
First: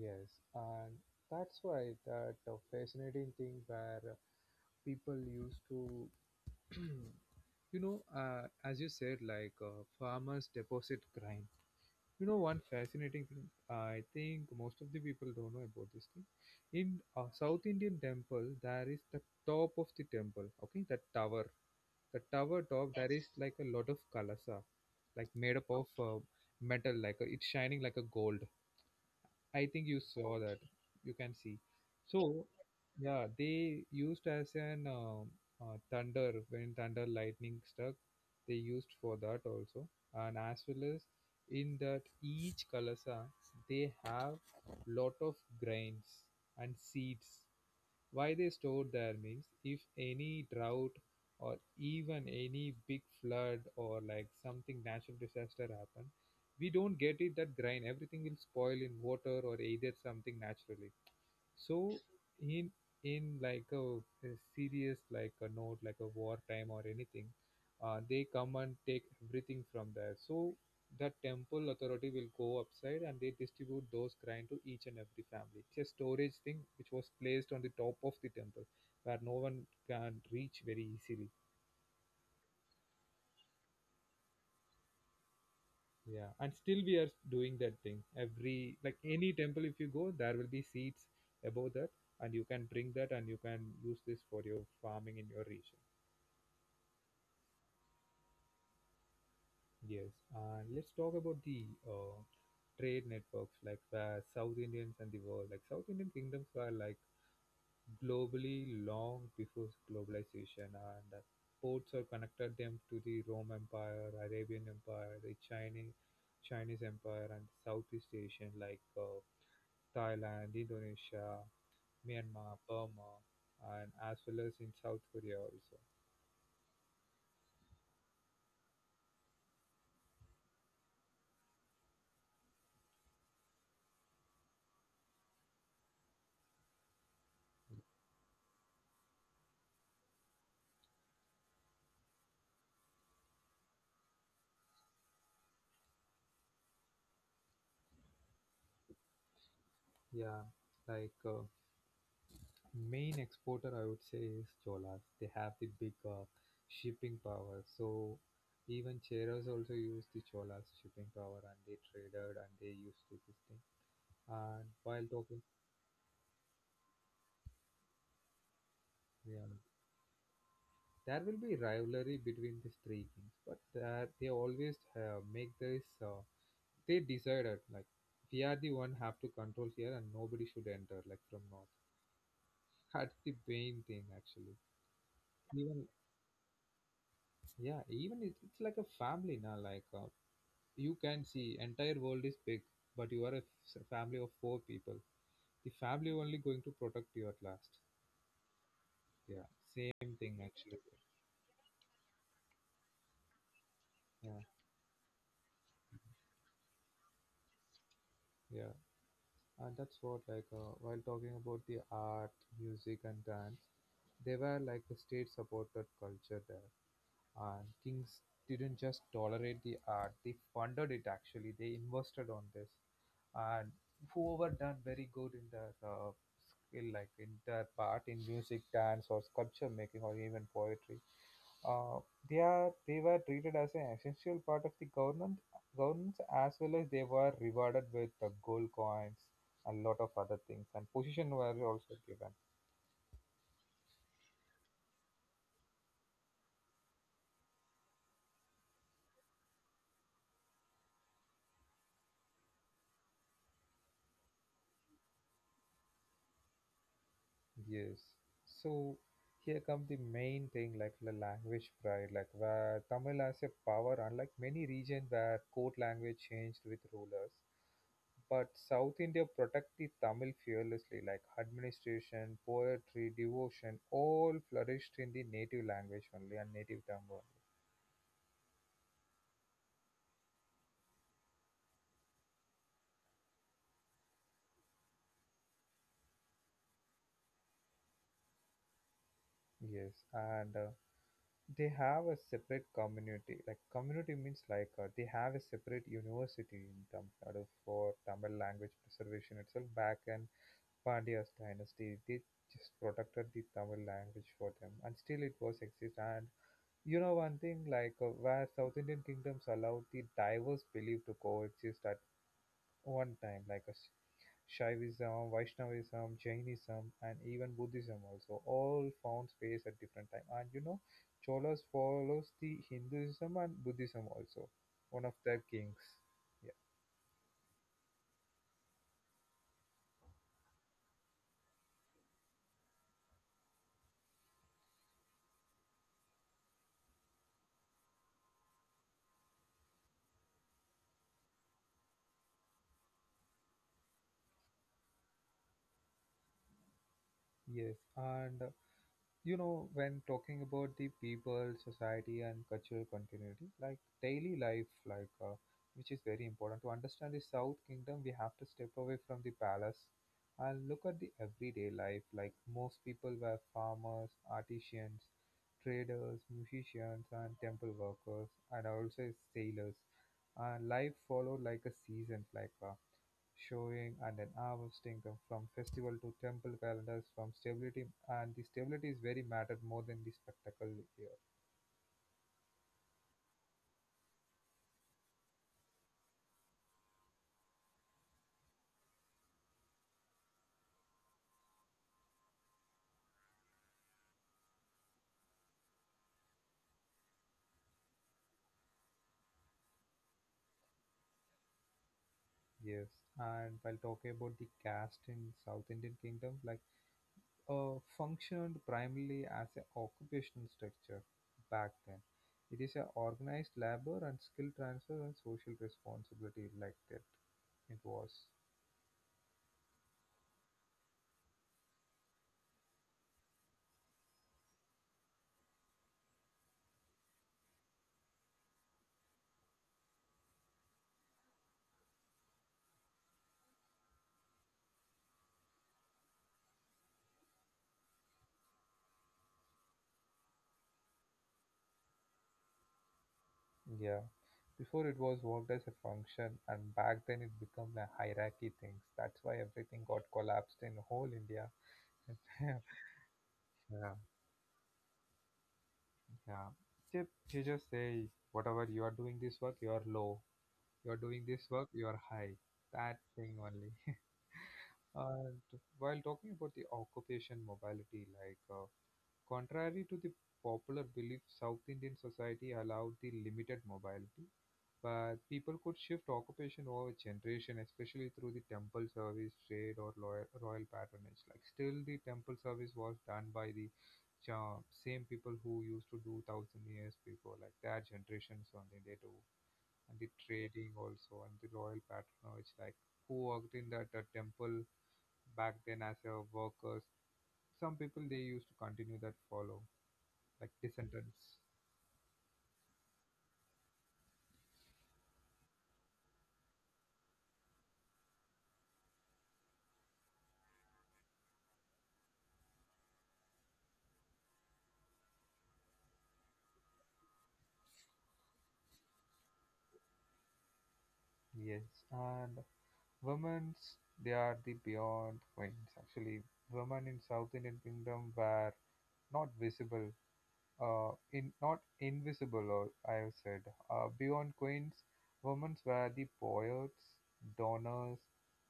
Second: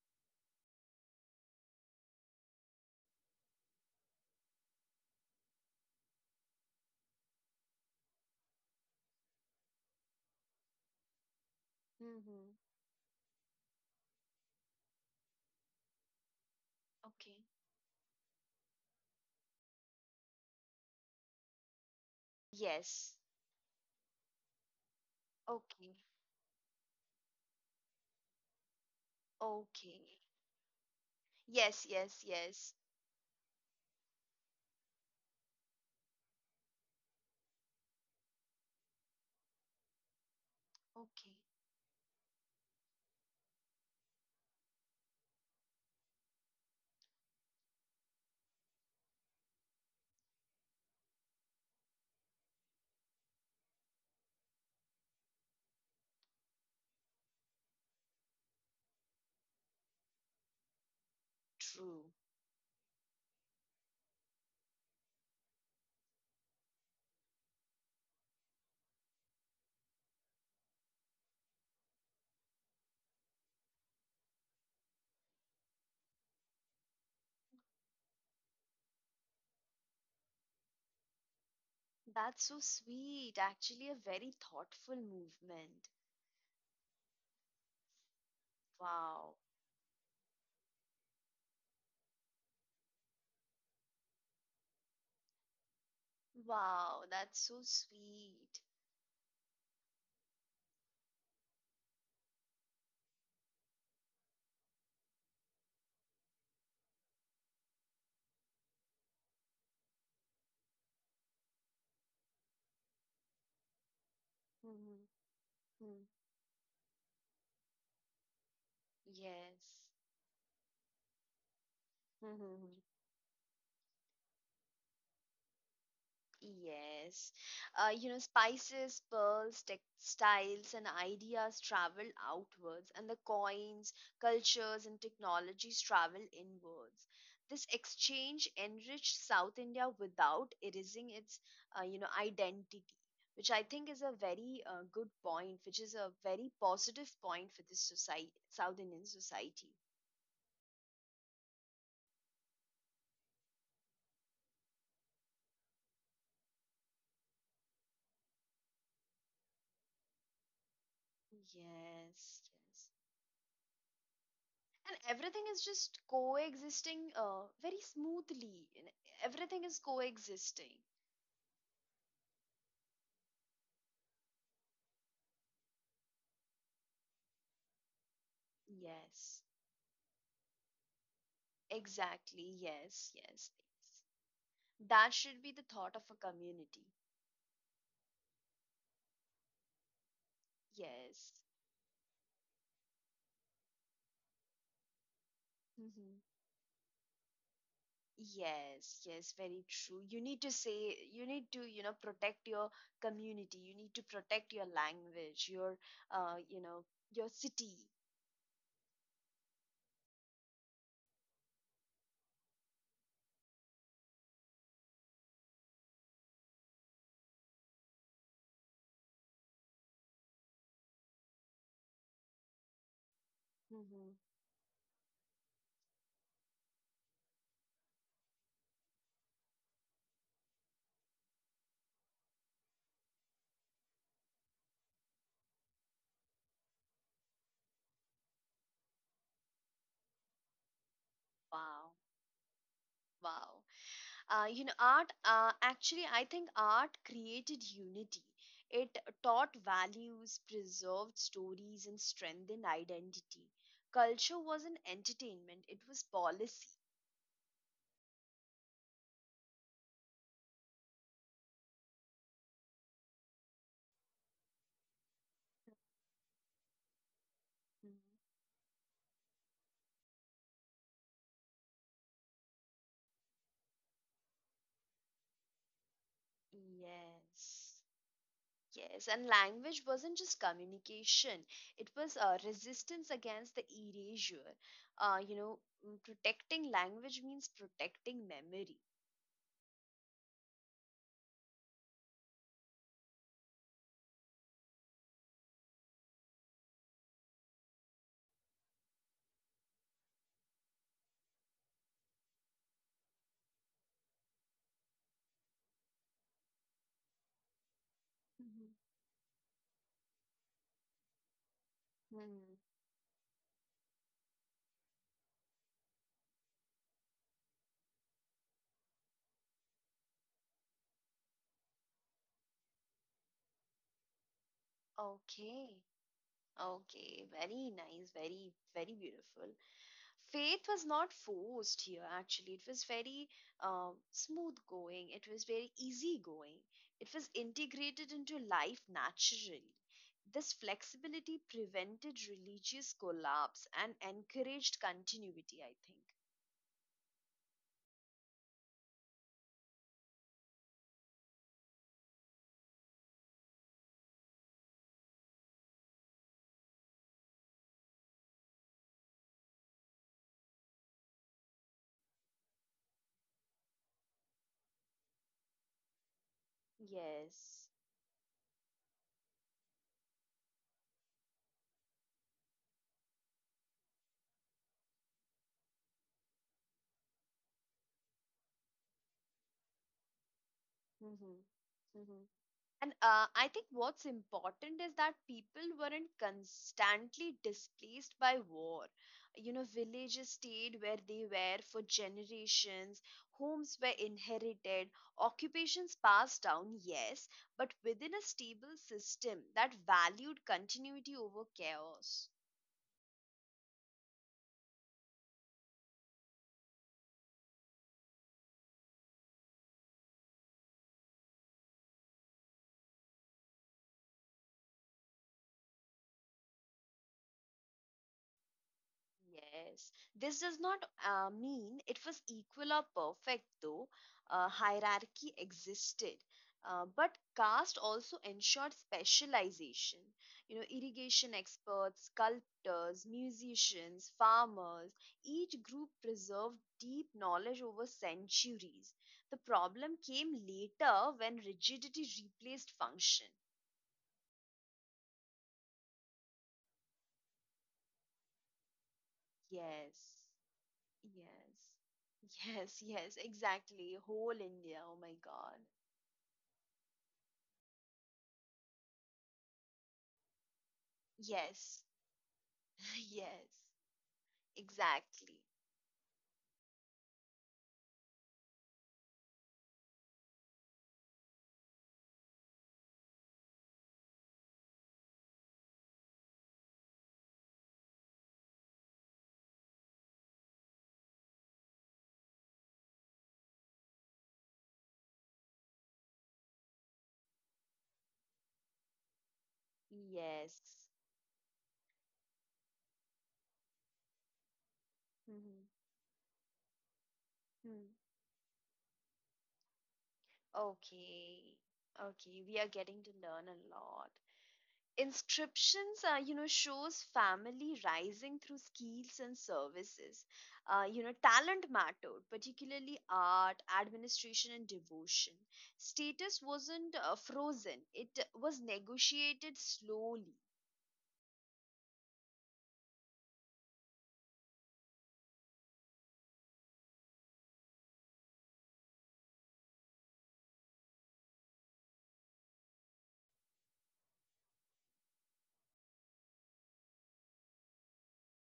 [SPEAKER 1] Yes. And that's why that fascinating thing where people used to you know, as you said, farmers deposit grain. You know,
[SPEAKER 2] Hmm.
[SPEAKER 1] one fascinating thing, I think most of the people don't know about this thing. In a
[SPEAKER 2] Okay.
[SPEAKER 1] South Indian temple, there is the top of the temple, okay, that tower. The tower top, there
[SPEAKER 2] Yes.
[SPEAKER 1] is like a lot of kalasa, like made up
[SPEAKER 2] Okay.
[SPEAKER 1] of metal, like it's shining like a gold. I think you
[SPEAKER 2] Okay.
[SPEAKER 1] saw that. You can see.
[SPEAKER 2] Yes, yes,
[SPEAKER 1] So,
[SPEAKER 2] yes.
[SPEAKER 1] yeah, they used as an thunder when thunder lightning struck. They used for that also, and as well as
[SPEAKER 2] Okay.
[SPEAKER 1] in that each kalasa they have lot of grains and seeds. Why? They store their meals if any drought or even any big flood or like something natural disaster happen, we don't get it. That grain, everything will spoil in water or either something naturally. So
[SPEAKER 2] True.
[SPEAKER 1] in in like a serious like a note, like a wartime or anything, they come and take everything from there. So the temple authority will go upside and they distribute those grain to each and every family. It's a storage thing which was placed on the top of the temple where no one can reach very easily.
[SPEAKER 2] That's so sweet. Actually, a very thoughtful movement.
[SPEAKER 1] Yeah, and still we are doing that thing. Every like any
[SPEAKER 2] Wow.
[SPEAKER 1] temple, if you go, there will be seeds above that, and you can bring that and you can use this for your farming in your region.
[SPEAKER 2] Wow, that's so sweet.
[SPEAKER 1] Yes, and let's talk about the trade networks, like where South Indians and the world, like South Indian kingdoms were like globally long before globalization, and ports are connected them to the Rome Empire, Arabian
[SPEAKER 2] Mhm.
[SPEAKER 1] Empire, the
[SPEAKER 2] Mm.
[SPEAKER 1] Chinese Empire, and Southeast Asian, like
[SPEAKER 2] Yes.
[SPEAKER 1] Thailand, Indonesia, Myanmar, Burma, and as well as in South Korea also.
[SPEAKER 2] Yes. You know, spices, pearls, textiles, and ideas travel outwards, and the coins, cultures, and technologies travel inwards. This exchange enriched South India without erasing its, identity, which I think is a very good point, which is a very positive point for this society, South Indian society.
[SPEAKER 1] Yeah, like. Main exporter I would say is Cholas. They have the big shipping power. So even Cheras also used the Cholas shipping power and they traded
[SPEAKER 2] Yes,
[SPEAKER 1] and they
[SPEAKER 2] yes.
[SPEAKER 1] used to this thing. And
[SPEAKER 2] And
[SPEAKER 1] while
[SPEAKER 2] everything
[SPEAKER 1] talking,
[SPEAKER 2] is just coexisting very smoothly, and
[SPEAKER 1] yeah,
[SPEAKER 2] everything is coexisting.
[SPEAKER 1] there will be rivalry between these three kings, but they always make this. They decided like we are the one have to
[SPEAKER 2] Yes,
[SPEAKER 1] control here and nobody should enter like from north.
[SPEAKER 2] exactly. Yes,
[SPEAKER 1] That's the
[SPEAKER 2] yes,
[SPEAKER 1] main
[SPEAKER 2] yes.
[SPEAKER 1] thing actually.
[SPEAKER 2] That should be the
[SPEAKER 1] Even
[SPEAKER 2] thought of a community.
[SPEAKER 1] yeah, even it's like a family now like you can
[SPEAKER 2] Yes.
[SPEAKER 1] see entire world is big, but you are a family of four people. The
[SPEAKER 2] Hmm.
[SPEAKER 1] family only going to protect you at last.
[SPEAKER 2] Yes, yes,
[SPEAKER 1] Yeah,
[SPEAKER 2] very true. You
[SPEAKER 1] same
[SPEAKER 2] need
[SPEAKER 1] thing
[SPEAKER 2] to
[SPEAKER 1] actually.
[SPEAKER 2] say, you need to, you know, protect your community, you need to
[SPEAKER 1] Yeah,
[SPEAKER 2] protect your language, your you know your city.
[SPEAKER 1] yeah. And that's what like while talking about the art, music, and dance, they were like the state supported culture there. And kings didn't just tolerate the art; they funded it. Actually, they invested on this, and
[SPEAKER 2] Hmm.
[SPEAKER 1] whoever done very good in their skill, like in their part in music, dance, or sculpture making, or even poetry, uh, they were treated as an essential part of the government governance, as well as they were rewarded with gold coins, a lot of other things, and position were also
[SPEAKER 2] Wow,
[SPEAKER 1] given.
[SPEAKER 2] wow. You know, art, actually, I think art created unity. It taught values, preserved stories, and strengthened identity. Culture wasn't entertainment, it was policy.
[SPEAKER 1] Yes. So here comes the main thing like the language pride, like where Tamil has a power, unlike many regions where court language changed with rulers.
[SPEAKER 2] Mhm.
[SPEAKER 1] But South India protect the Tamil fearlessly, like administration, poetry, devotion, all flourished in the native language only and native tongue only.
[SPEAKER 2] Yes, yes, and language wasn't just communication, it was resistance against the erasure. uh, you know Protecting language means protecting memory.
[SPEAKER 1] Yes, and they have a separate community. Like community means like they have a separate university in Tamil Nadu for Tamil language preservation itself. Back in Pandya's dynasty, they just protected the Tamil language for them, and still it was exist. And you know one thing like where
[SPEAKER 2] Mhm.
[SPEAKER 1] South Indian kingdoms allowed the diverse belief to coexist at
[SPEAKER 2] Hmm.
[SPEAKER 1] one time, like a Shaivism, Vaishnavism, Jainism, and even Buddhism also all found space at different time. And you know, Cholas follows the Hinduism and Buddhism also. One of their
[SPEAKER 2] Okay.
[SPEAKER 1] kings. Yeah.
[SPEAKER 2] Okay, very nice, very, very beautiful. Faith was not forced here, actually. It was very smooth going, it was very easy going, it was integrated into life naturally. This flexibility prevented religious collapse and encouraged continuity, I think.
[SPEAKER 1] Yes. And you know, when talking about the people society and cultural continuity, like daily life, which is very important to understand the south kingdom, we have to step away from the palace and look at the everyday life. Like most people were farmers, artisans, traders, musicians and temple
[SPEAKER 2] Yes.
[SPEAKER 1] workers, and also sailors, and life followed like a season, showing and an hour's income from festival to temple calendars from stability, and the stability is very mattered more than the spectacle here.
[SPEAKER 2] Mm-hmm. Mm-hmm. And I think what's important is that people weren't constantly displaced by war. You know, villages stayed where they were for generations, homes were inherited, occupations passed down, yes, but within a stable system that valued continuity over chaos.
[SPEAKER 1] Yes. And while talking about the caste in South Indian kingdom, like functioned primarily as an occupational structure back then. It is a organized labor and skill transfer and social responsibility like that it was.
[SPEAKER 2] Yes, this does not mean it was equal or perfect, though. Hierarchy existed. But caste also ensured specialization. You know, irrigation experts, sculptors, musicians, farmers, each group preserved deep knowledge over centuries. The problem came later when rigidity replaced function.
[SPEAKER 1] Yeah. Before it was worked as a function, and back then it became a hierarchy things. That's why everything got
[SPEAKER 2] Yes.
[SPEAKER 1] collapsed in whole India.
[SPEAKER 2] Yes. Yes, yes,
[SPEAKER 1] Yeah,
[SPEAKER 2] exactly. Whole India. Oh my God.
[SPEAKER 1] yeah. You just say whatever you are doing this work, you are low. You are doing this work,
[SPEAKER 2] Yes.
[SPEAKER 1] you are high. That thing
[SPEAKER 2] Yes.
[SPEAKER 1] only. And
[SPEAKER 2] Exactly.
[SPEAKER 1] while talking about the occupation mobility, contrary to the popular belief, South Indian society allowed the limited mobility, but people could shift occupation over generation, especially through the temple service, trade, or loyal, royal patronage. Like still, the temple service was done by the same people who used to do thousand years before, like their generations only they do, and the trading
[SPEAKER 2] Yes.
[SPEAKER 1] also, and the royal patronage, like who worked in that temple back
[SPEAKER 2] Mm-hmm.
[SPEAKER 1] then as a workers. Some people
[SPEAKER 2] Hmm.
[SPEAKER 1] they used to continue that follow like descendants.
[SPEAKER 2] Okay. Okay. We are getting to learn a lot. Inscriptions shows family rising through skills and services. Talent mattered, particularly art, administration, and devotion. Status wasn't frozen, it was negotiated slowly.
[SPEAKER 1] Yes, and women's, they are the beyond queens. Actually, women in South Indian kingdom were not visible, in not invisible, or I have said, beyond queens. Women were the poets, donors,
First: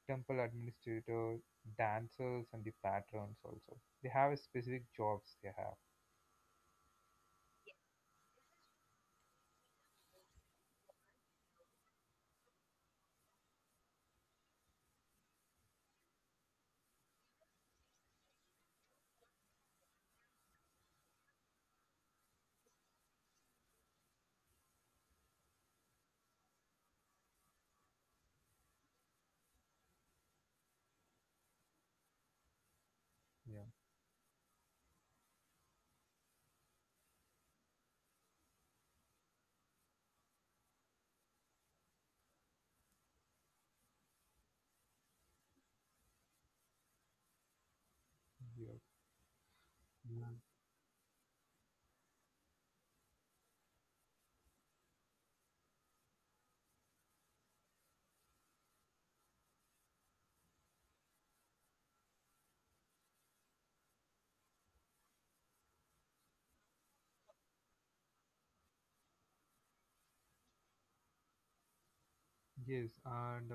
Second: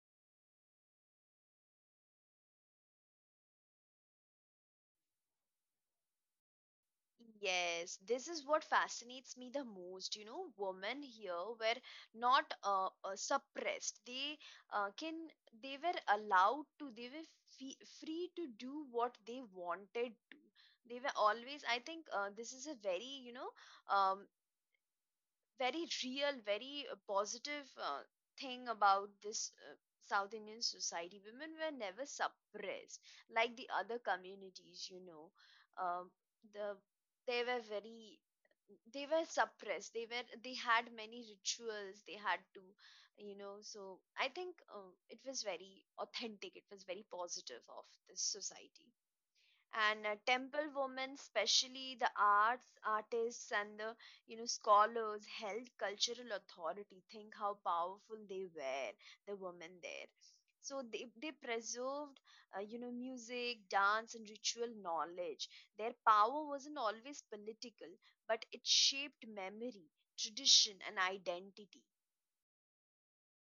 [SPEAKER 1] temple administrators, dancers, and the patrons also. They have a specific jobs they have.
[SPEAKER 2] Yes, this is what fascinates me the most. You know, women here were not suppressed. They can, they were allowed to, they were free to do what they wanted to. They were always, I think, this is a very, you know, um, very real, very positive thing about this South Indian society. Women were never suppressed like
[SPEAKER 1] Yeah.
[SPEAKER 2] the other communities, you know. Um, the they were very they were they had many rituals they had to, you know. So I think it was very authentic, it was very positive of this
[SPEAKER 1] Yeah.
[SPEAKER 2] society. And
[SPEAKER 1] Mm.
[SPEAKER 2] temple women, especially the arts artists and the, you know, scholars held cultural authority. Think how powerful they were, the women there. So they preserved, you know, music, dance, and ritual knowledge. Their power wasn't always political, but it shaped memory, tradition, and identity.
[SPEAKER 1] Yes, and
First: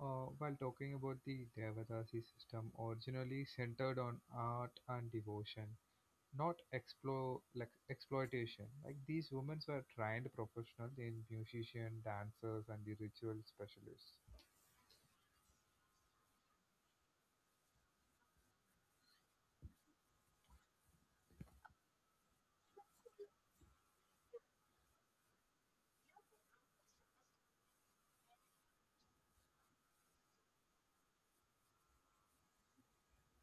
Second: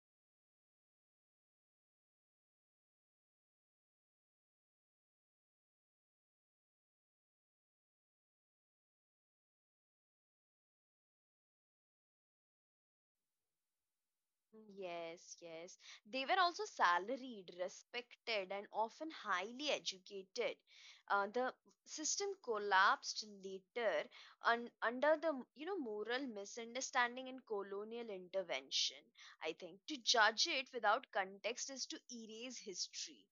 [SPEAKER 1] While talking about the Devadasi system, originally centered on art and devotion, not like exploitation. Like these women were trained professionals in musician, dancers, and the ritual specialists.
[SPEAKER 2] Yes, yes. They were also salaried, respected, and often highly educated. The system collapsed later un under the, you know, moral misunderstanding and colonial intervention, I think. To judge it without context is to erase history.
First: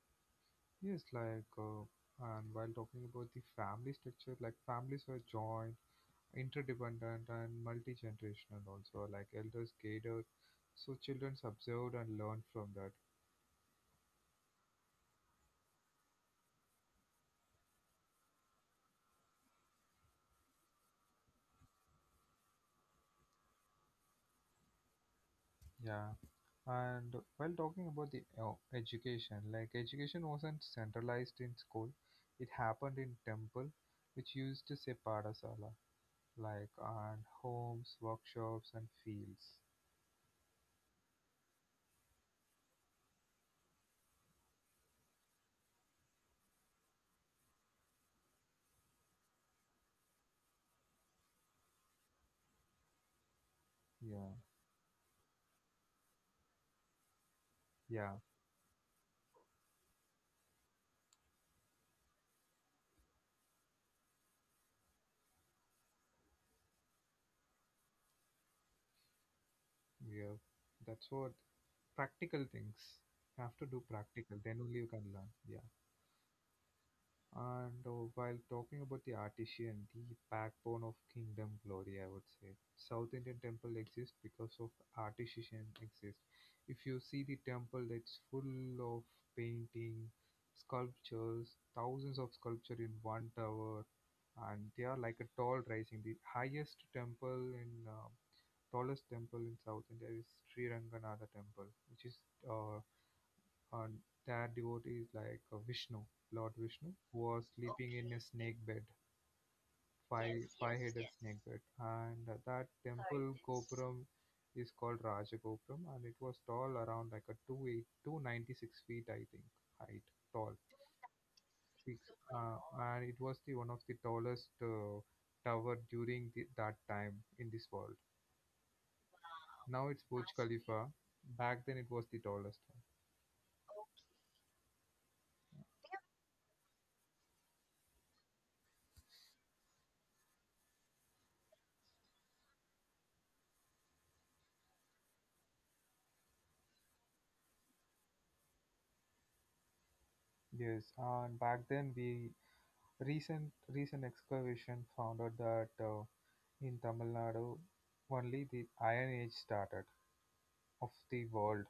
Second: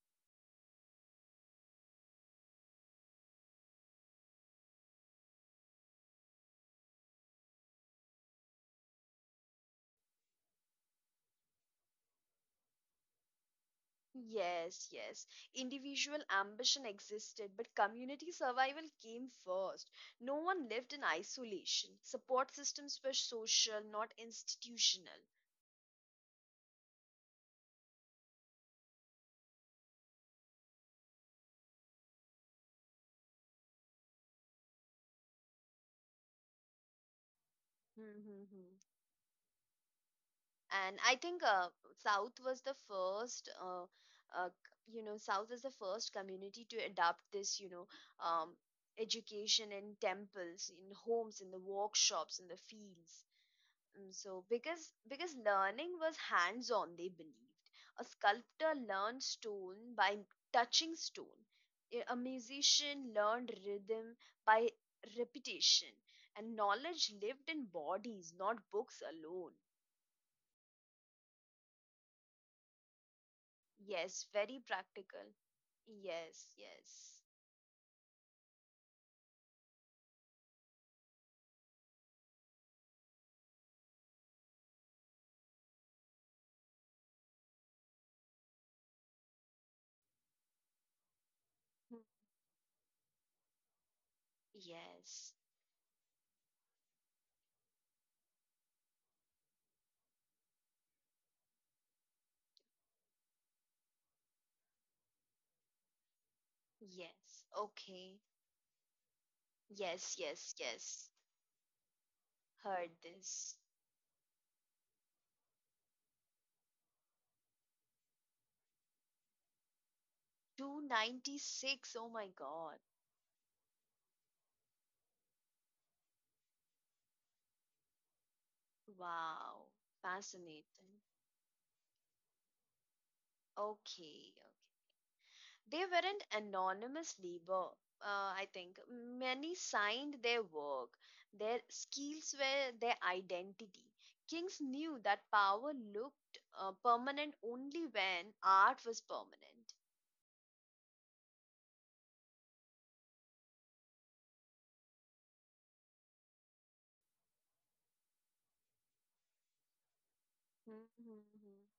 [SPEAKER 1] Yes, and while talking about the family structure, like families were joined, interdependent, and multi-generational. Also, like elders catered, so children observed and learned from that.
[SPEAKER 2] Yes, yes. Individual ambition existed, but community survival came first. No one lived in isolation. Support systems were social, not institutional.
[SPEAKER 1] Yeah. And while talking about the education, like education wasn't centralized in school, it happened in temple, which used to say Padasala, like, and homes,
[SPEAKER 2] Hmm, hmm,
[SPEAKER 1] workshops,
[SPEAKER 2] hmm.
[SPEAKER 1] and fields.
[SPEAKER 2] And I think South was the first, you know, South was the first community to adopt this, you know, um, education in temples, in homes, in the workshops, in the fields. Mm,
[SPEAKER 1] Yeah,
[SPEAKER 2] so because learning was hands on, they believed a
[SPEAKER 1] yeah,
[SPEAKER 2] sculptor learned stone by touching stone. A musician learned rhythm by repetition, and knowledge lived in bodies, not books alone.
[SPEAKER 1] yeah. That's what practical things. You have to do
[SPEAKER 2] Yes,
[SPEAKER 1] practical,
[SPEAKER 2] very
[SPEAKER 1] then only you can
[SPEAKER 2] practical.
[SPEAKER 1] learn. Yeah.
[SPEAKER 2] Yes, yes.
[SPEAKER 1] And while talking about the artisan, the backbone of kingdom glory, I would say. South Indian temple exists because of artisan exists. If you see the temple, it's full of painting, sculptures,
[SPEAKER 2] Mhm.
[SPEAKER 1] thousands of sculpture in one tower, and they are like
[SPEAKER 2] Yes,
[SPEAKER 1] a tall rising. The highest temple in tallest temple in South India is Sri Ranganatha temple, which is uh, and that devotee is like Vishnu, Lord Vishnu, who
[SPEAKER 2] yes.
[SPEAKER 1] was sleeping
[SPEAKER 2] Okay,
[SPEAKER 1] in Okay. a snake bed,
[SPEAKER 2] yes, yes,
[SPEAKER 1] Five yes,
[SPEAKER 2] yes.
[SPEAKER 1] headed yes. snake bed, and that Heard
[SPEAKER 2] Heard
[SPEAKER 1] temple this.
[SPEAKER 2] this.
[SPEAKER 1] Gopuram is called Rajagopuram, and it was tall around like a two ninety six feet I think height tall,
[SPEAKER 2] 296,
[SPEAKER 1] Six,
[SPEAKER 2] oh my
[SPEAKER 1] Oh my
[SPEAKER 2] god.
[SPEAKER 1] God. And it was the one of the tallest tower during that time in this world. Wow.
[SPEAKER 2] Wow,
[SPEAKER 1] Now it's Burj That's
[SPEAKER 2] fascinating.
[SPEAKER 1] Khalifa. Back then it was the tallest one.
[SPEAKER 2] Okay. They weren't anonymous labor, I think. Many signed their work. Their skills were their identity. Kings knew that power looked permanent only when art was permanent.
[SPEAKER 1] Yes, and back then we, recent excavation found out that in Tamil Nadu only the Iron Age started
[SPEAKER 2] Mhm,
[SPEAKER 1] of
[SPEAKER 2] mhm.
[SPEAKER 1] the world.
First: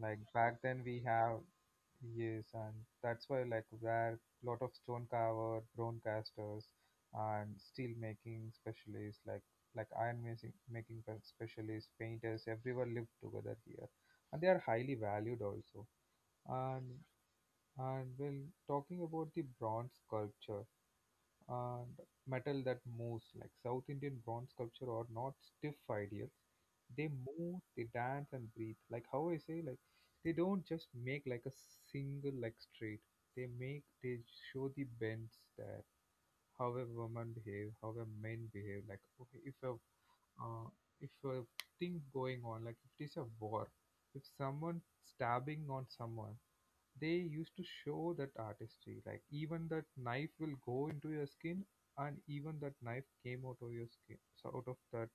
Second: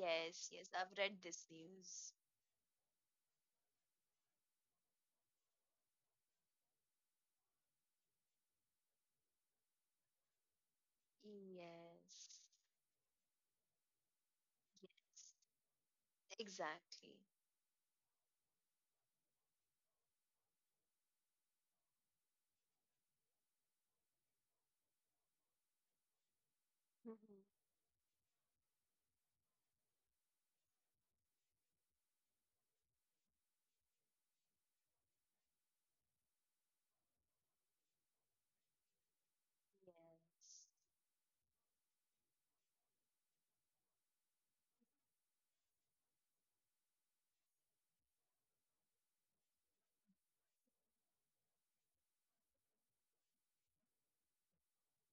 [SPEAKER 1] Like back
[SPEAKER 2] yes,
[SPEAKER 1] then
[SPEAKER 2] I've
[SPEAKER 1] we
[SPEAKER 2] read
[SPEAKER 1] have,
[SPEAKER 2] this news.
[SPEAKER 1] yes, and that's why like where lot of stone carver, bronze casters, and steel making specialists like iron making specialists,
[SPEAKER 2] Yes,
[SPEAKER 1] painters, everyone lived together here, and they are highly
[SPEAKER 2] yes,
[SPEAKER 1] valued also. And
[SPEAKER 2] exactly.
[SPEAKER 1] and well, talking about the bronze sculptures. And metal that moves, like South Indian bronze sculpture are not stiff ideals. They
[SPEAKER 2] Mhm.
[SPEAKER 1] move, they dance and breathe. Like how I say, like they don't just make like a single like straight. They show the bends that how a woman behave, how a men behave. Like okay, if a
[SPEAKER 2] Yes.
[SPEAKER 1] uh, if a thing going on, like if it is a war, if someone stabbing on someone, they used to show that artistry like even that knife will go into your skin and even that knife came out of your skin so out of that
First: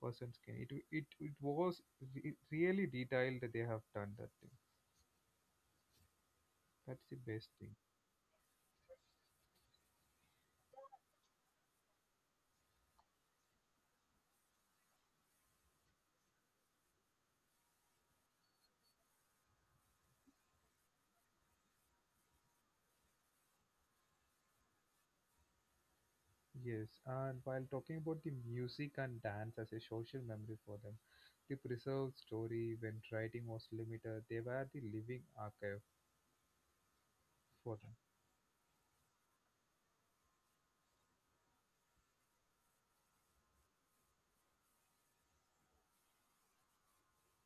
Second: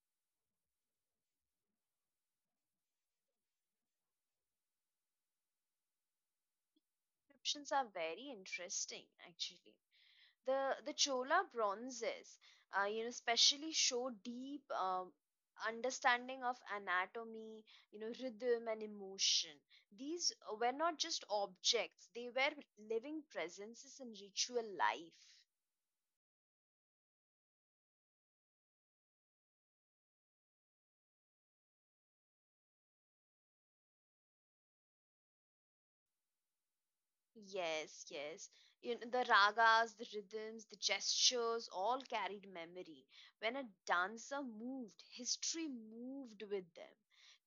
[SPEAKER 1] person's skin it was really detailed that they have done that thing. That's the best
[SPEAKER 2] Descriptions
[SPEAKER 1] thing.
[SPEAKER 2] are very interesting actually. The chola bronzes, you know, especially show deep, understanding of anatomy, you know, rhythm and emotion. These were not just objects, they were living presences in ritual life.
[SPEAKER 1] Yes, and while talking about the music and dance as a social memory for them, the preserved story when writing was limited they were the living archive for them.
[SPEAKER 2] Yes, yes. You know, the ragas, the rhythms, the gestures all carried memory. When a dancer moved, history moved with them.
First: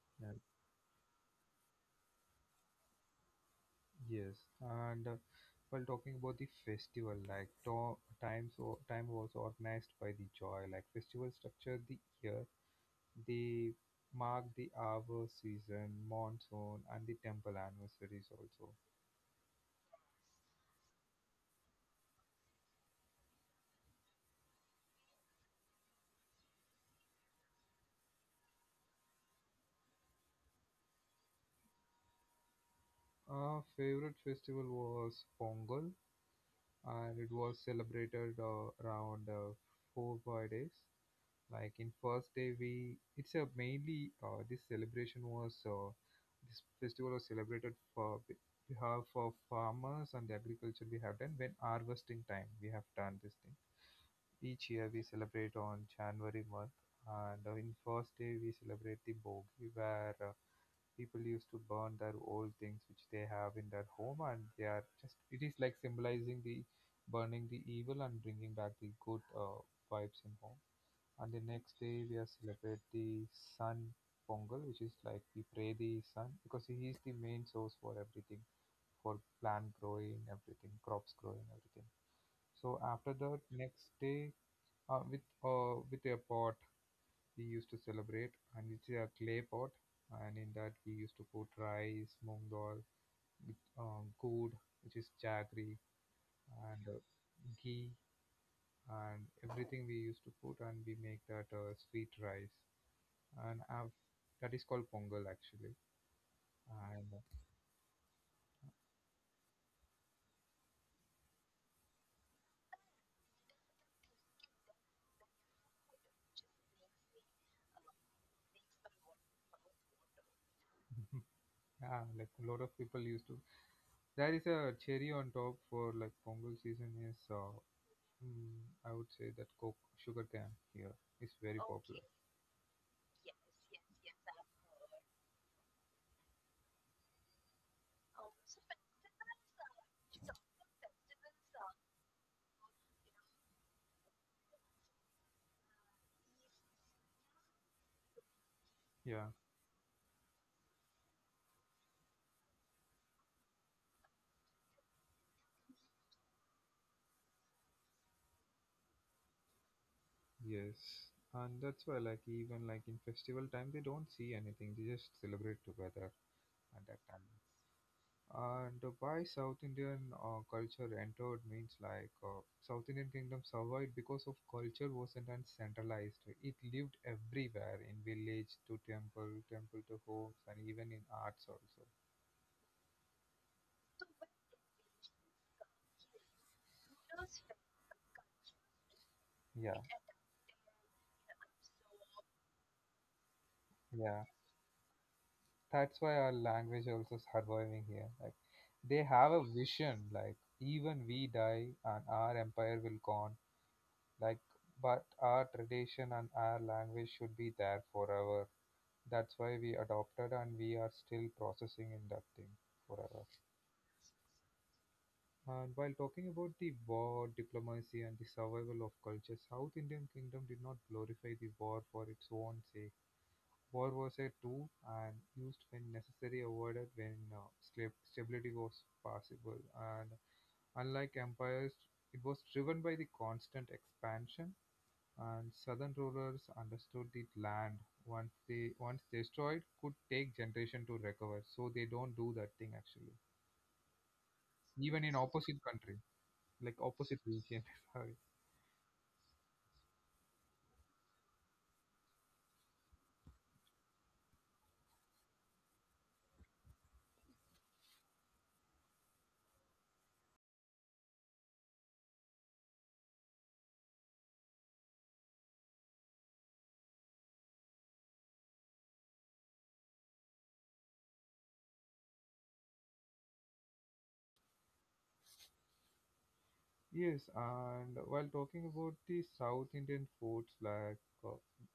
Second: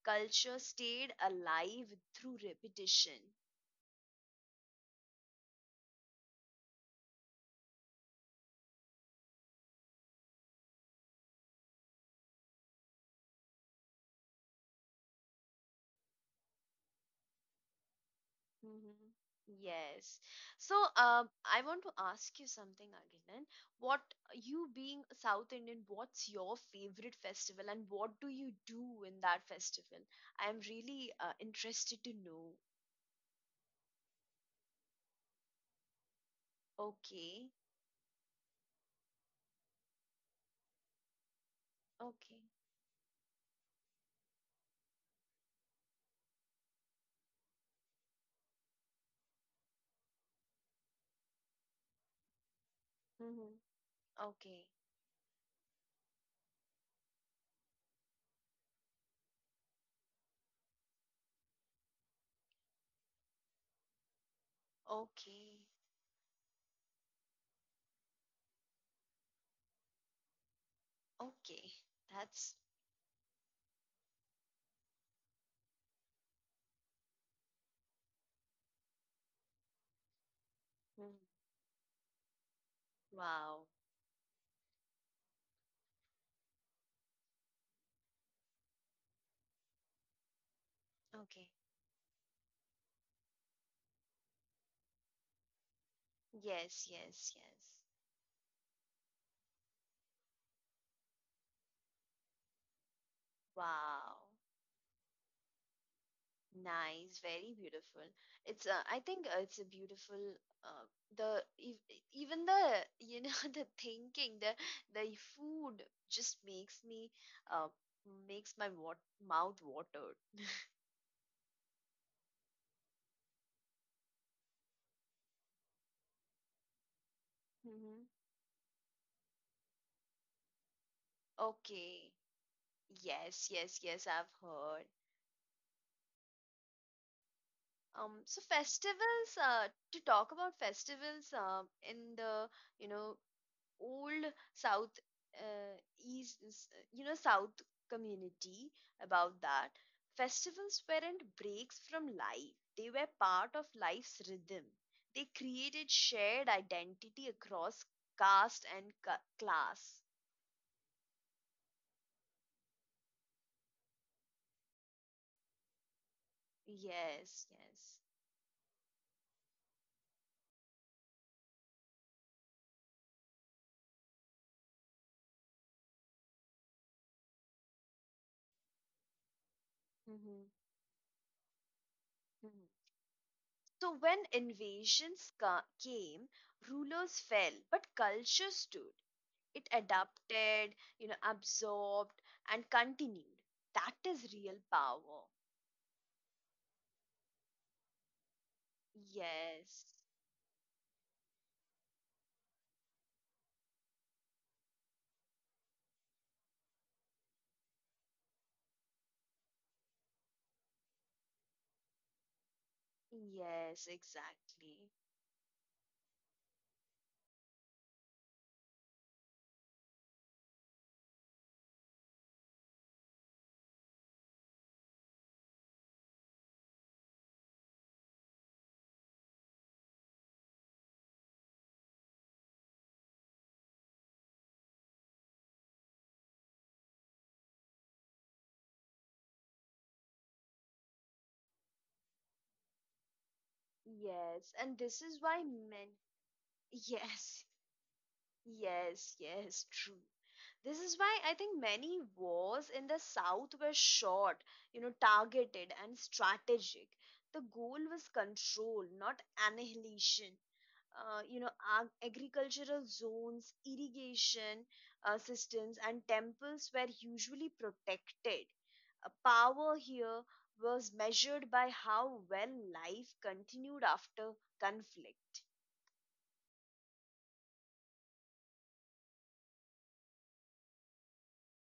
[SPEAKER 2] Culture stayed alive through repetition.
[SPEAKER 1] Yes, and while talking about the festival, like times time was organized by the joy, like festival structure the year, they mark the hour, season, monsoon, and the temple anniversaries also.
[SPEAKER 2] Hmm. Yes. So, I want to ask you something, Agilan. What, you being a South Indian, what's your favorite festival, and what do you do in that festival? I am really interested to know.
[SPEAKER 1] Our favorite festival was Pongal, and it
[SPEAKER 2] Okay.
[SPEAKER 1] was celebrated around four five days. Like in first
[SPEAKER 2] Okay.
[SPEAKER 1] day, we it's a mainly, this festival was celebrated for behalf of farmers and the agriculture we have done when harvesting time we have done this
[SPEAKER 2] Mm-hmm.
[SPEAKER 1] thing.
[SPEAKER 2] Okay.
[SPEAKER 1] Each year we celebrate on January month, and in first day we celebrate the Bogi where people used to burn their old things which they have in their home, and they are just it is
[SPEAKER 2] Okay.
[SPEAKER 1] like symbolizing the burning the evil and bringing back the good vibes in home, and the
[SPEAKER 2] Okay.
[SPEAKER 1] next day we are
[SPEAKER 2] That's
[SPEAKER 1] celebrate the sun pongal, which is like we pray the sun because he is the main source for everything, for plant growing, everything,
[SPEAKER 2] mm,
[SPEAKER 1] crops growing, everything. So after that,
[SPEAKER 2] wow.
[SPEAKER 1] next day, with a pot we used to celebrate, and it's a clay pot, and in that we used to
[SPEAKER 2] Okay.
[SPEAKER 1] put rice, moong dal, with, gourd, which is jaggery,
[SPEAKER 2] Yes,
[SPEAKER 1] and
[SPEAKER 2] yes, yes.
[SPEAKER 1] ghee, and everything we used to put, and we make that sweet rice. And I've
[SPEAKER 2] Wow.
[SPEAKER 1] that is called Pongal actually, and
[SPEAKER 2] Nice. Very beautiful. It's I think it's a beautiful uh, even the, you know, the thinking, the food just makes me uh makes my mouth watered.
[SPEAKER 1] uh, yeah, like a lot of people used to. There is a cherry on top for like Pongal season is,
[SPEAKER 2] Mm-hmm.
[SPEAKER 1] mm, I would say that coke sugar cane here is very popular.
[SPEAKER 2] Okay. Yes, yes, yes, I've heard. So festivals, to talk about festivals, in the, you know, old South, East, you know, South community,
[SPEAKER 1] Okay. Yeah.
[SPEAKER 2] about that. Festivals weren't breaks from life. They were part of life's rhythm. They created shared identity across caste and class.
[SPEAKER 1] Yes, and that's why like even like in festival time they don't see anything; they just celebrate together at that time.
[SPEAKER 2] Yes, yes.
[SPEAKER 1] And why South Indian culture entered means like South Indian kingdom survived because of culture wasn't centralized. It lived everywhere in village to temple, temple to homes,
[SPEAKER 2] Mm-hmm,
[SPEAKER 1] and even in arts also.
[SPEAKER 2] mm-hmm. So, when invasions came, rulers fell, but culture stood. It
[SPEAKER 1] Yeah,
[SPEAKER 2] adapted, you know, absorbed, and continued. That
[SPEAKER 1] yeah.
[SPEAKER 2] is real power.
[SPEAKER 1] That's why our language also surviving here. Like they have a
[SPEAKER 2] Yes,
[SPEAKER 1] vision. Like even we die and our empire will gone. Like but our tradition and our language should be there forever. That's why we adopted and we are still processing in that thing forever.
[SPEAKER 2] yes, exactly.
[SPEAKER 1] And while talking about the war, diplomacy, and the survival of culture, South Indian kingdom did not glorify the war for its own sake. War was a tool and used when necessary, avoided when stability was possible. And unlike empires, it was driven by the constant expansion. And southern rulers understood that land, once they once destroyed, could take generation to recover. So they don't do that thing actually,
[SPEAKER 2] Yes, and this
[SPEAKER 1] even
[SPEAKER 2] is
[SPEAKER 1] in
[SPEAKER 2] why
[SPEAKER 1] opposite
[SPEAKER 2] men.
[SPEAKER 1] country, like opposite
[SPEAKER 2] Yes,
[SPEAKER 1] region. Sorry.
[SPEAKER 2] yes, yes, true. This is why I think many wars in the South were short, you know, targeted and strategic. The goal was control, not annihilation. You know, agricultural zones, irrigation systems, and temples were usually protected. Power here was measured by how well life continued after conflict.
[SPEAKER 1] Yes, and while talking about the South Indian foods, like uh,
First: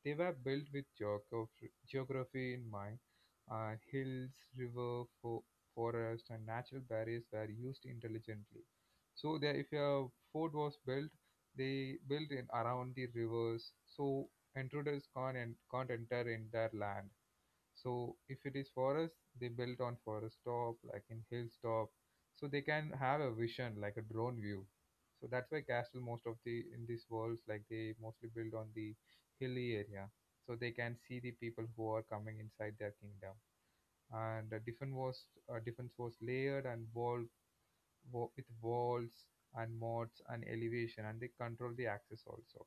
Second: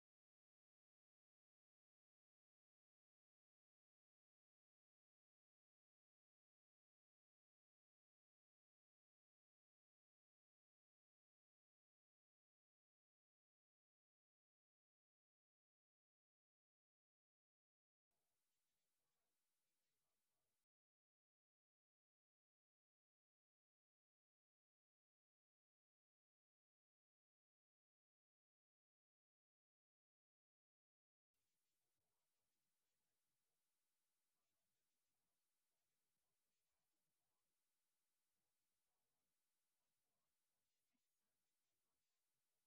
[SPEAKER 1] they were built with geography in mind, and hills, river, forest, and natural barriers were used intelligently. So, there, if a fort was built, they built in around the rivers, so intruders can't enter in their land. So if it is forest, they built on forest top, like in hill top, so they can have a vision like a drone view. So that's why castle most of the in these worlds like they mostly build on the hilly area, so they can see the people who are coming inside their kingdom. And defense was layered and with walls and moats and elevation, and they control the access also.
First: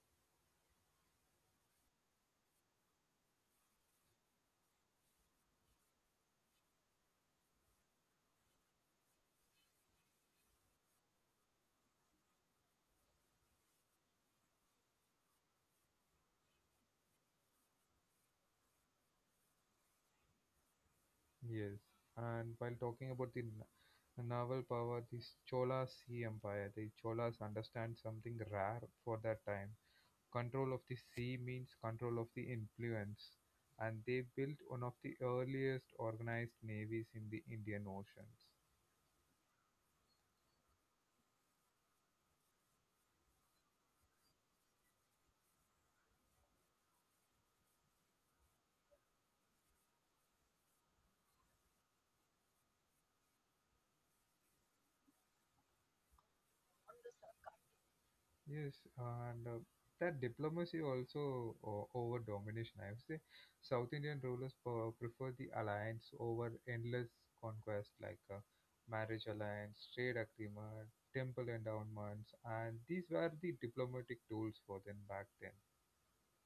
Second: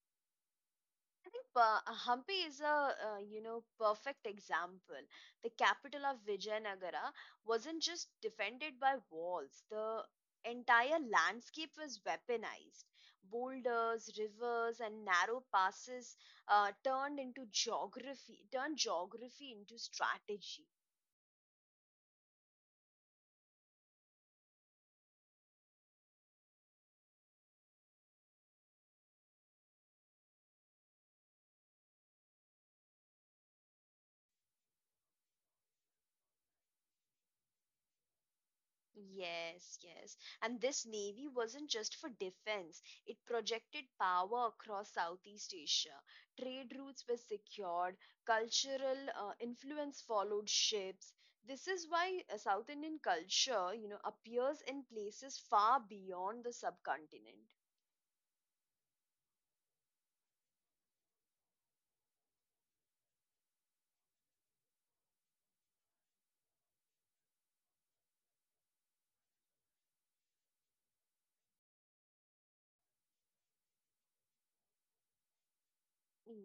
[SPEAKER 2] I think Hampi is a, you know, perfect example. The capital of Vijayanagara wasn't just defended by walls. The entire landscape was weaponized. Boulders, rivers, and narrow passes turned into geography, turned geography into strategy.
[SPEAKER 1] Yes, and while talking about the naval power, the Chola Sea Empire, the Cholas understand something rare for that time. Control of the sea means control of the influence, and they built one of the earliest organized navies in the Indian Oceans.
[SPEAKER 2] Yes, yes. And this navy wasn't just for defense, it projected power across Southeast Asia. Trade routes were secured, cultural influence followed ships. This is why South Indian culture, you know, appears in places far beyond the subcontinent.
[SPEAKER 1] Yes, and that diplomacy also over domination. I would say South Indian rulers prefer the alliance over endless conquest like marriage alliance, trade agreement, temple endowments, and these were the diplomatic tools for them back then.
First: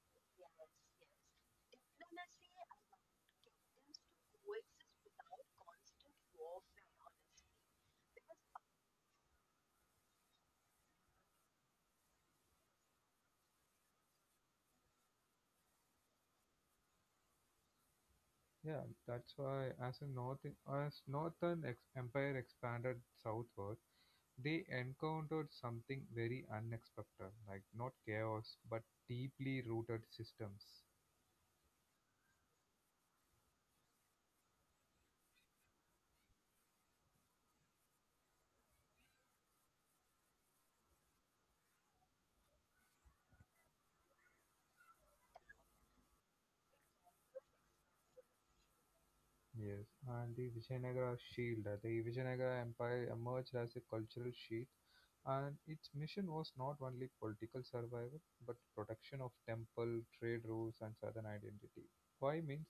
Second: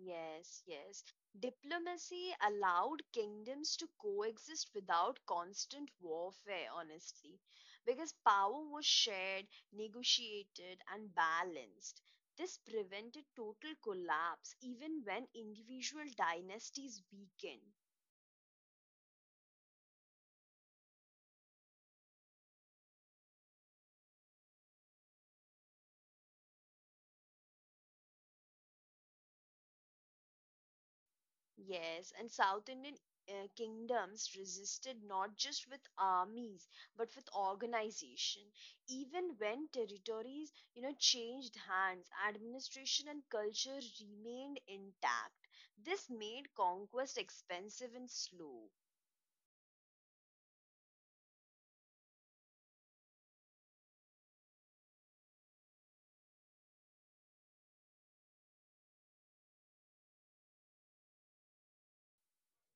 [SPEAKER 2] Yes, yes. Diplomacy allowed kingdoms to coexist without constant warfare, honestly, because power was shared, negotiated, and balanced. This prevented total collapse even when individual dynasties weakened.
[SPEAKER 1] Yeah, that's why as a North as Northern Empire expanded southward, they encountered something very unexpected, like not chaos but deeply rooted systems.
[SPEAKER 2] Yes, and South Indian kingdoms resisted not just with armies but with organization. Even when territories, you know, changed hands, administration and culture remained intact. This made conquest expensive and slow.
[SPEAKER 1] Yes, and the Vijayanagara shield. The Vijayanagara Empire emerged as a cultural sheath, and its mission was not only political survival but protection of temple, trade routes, and southern identity. Why means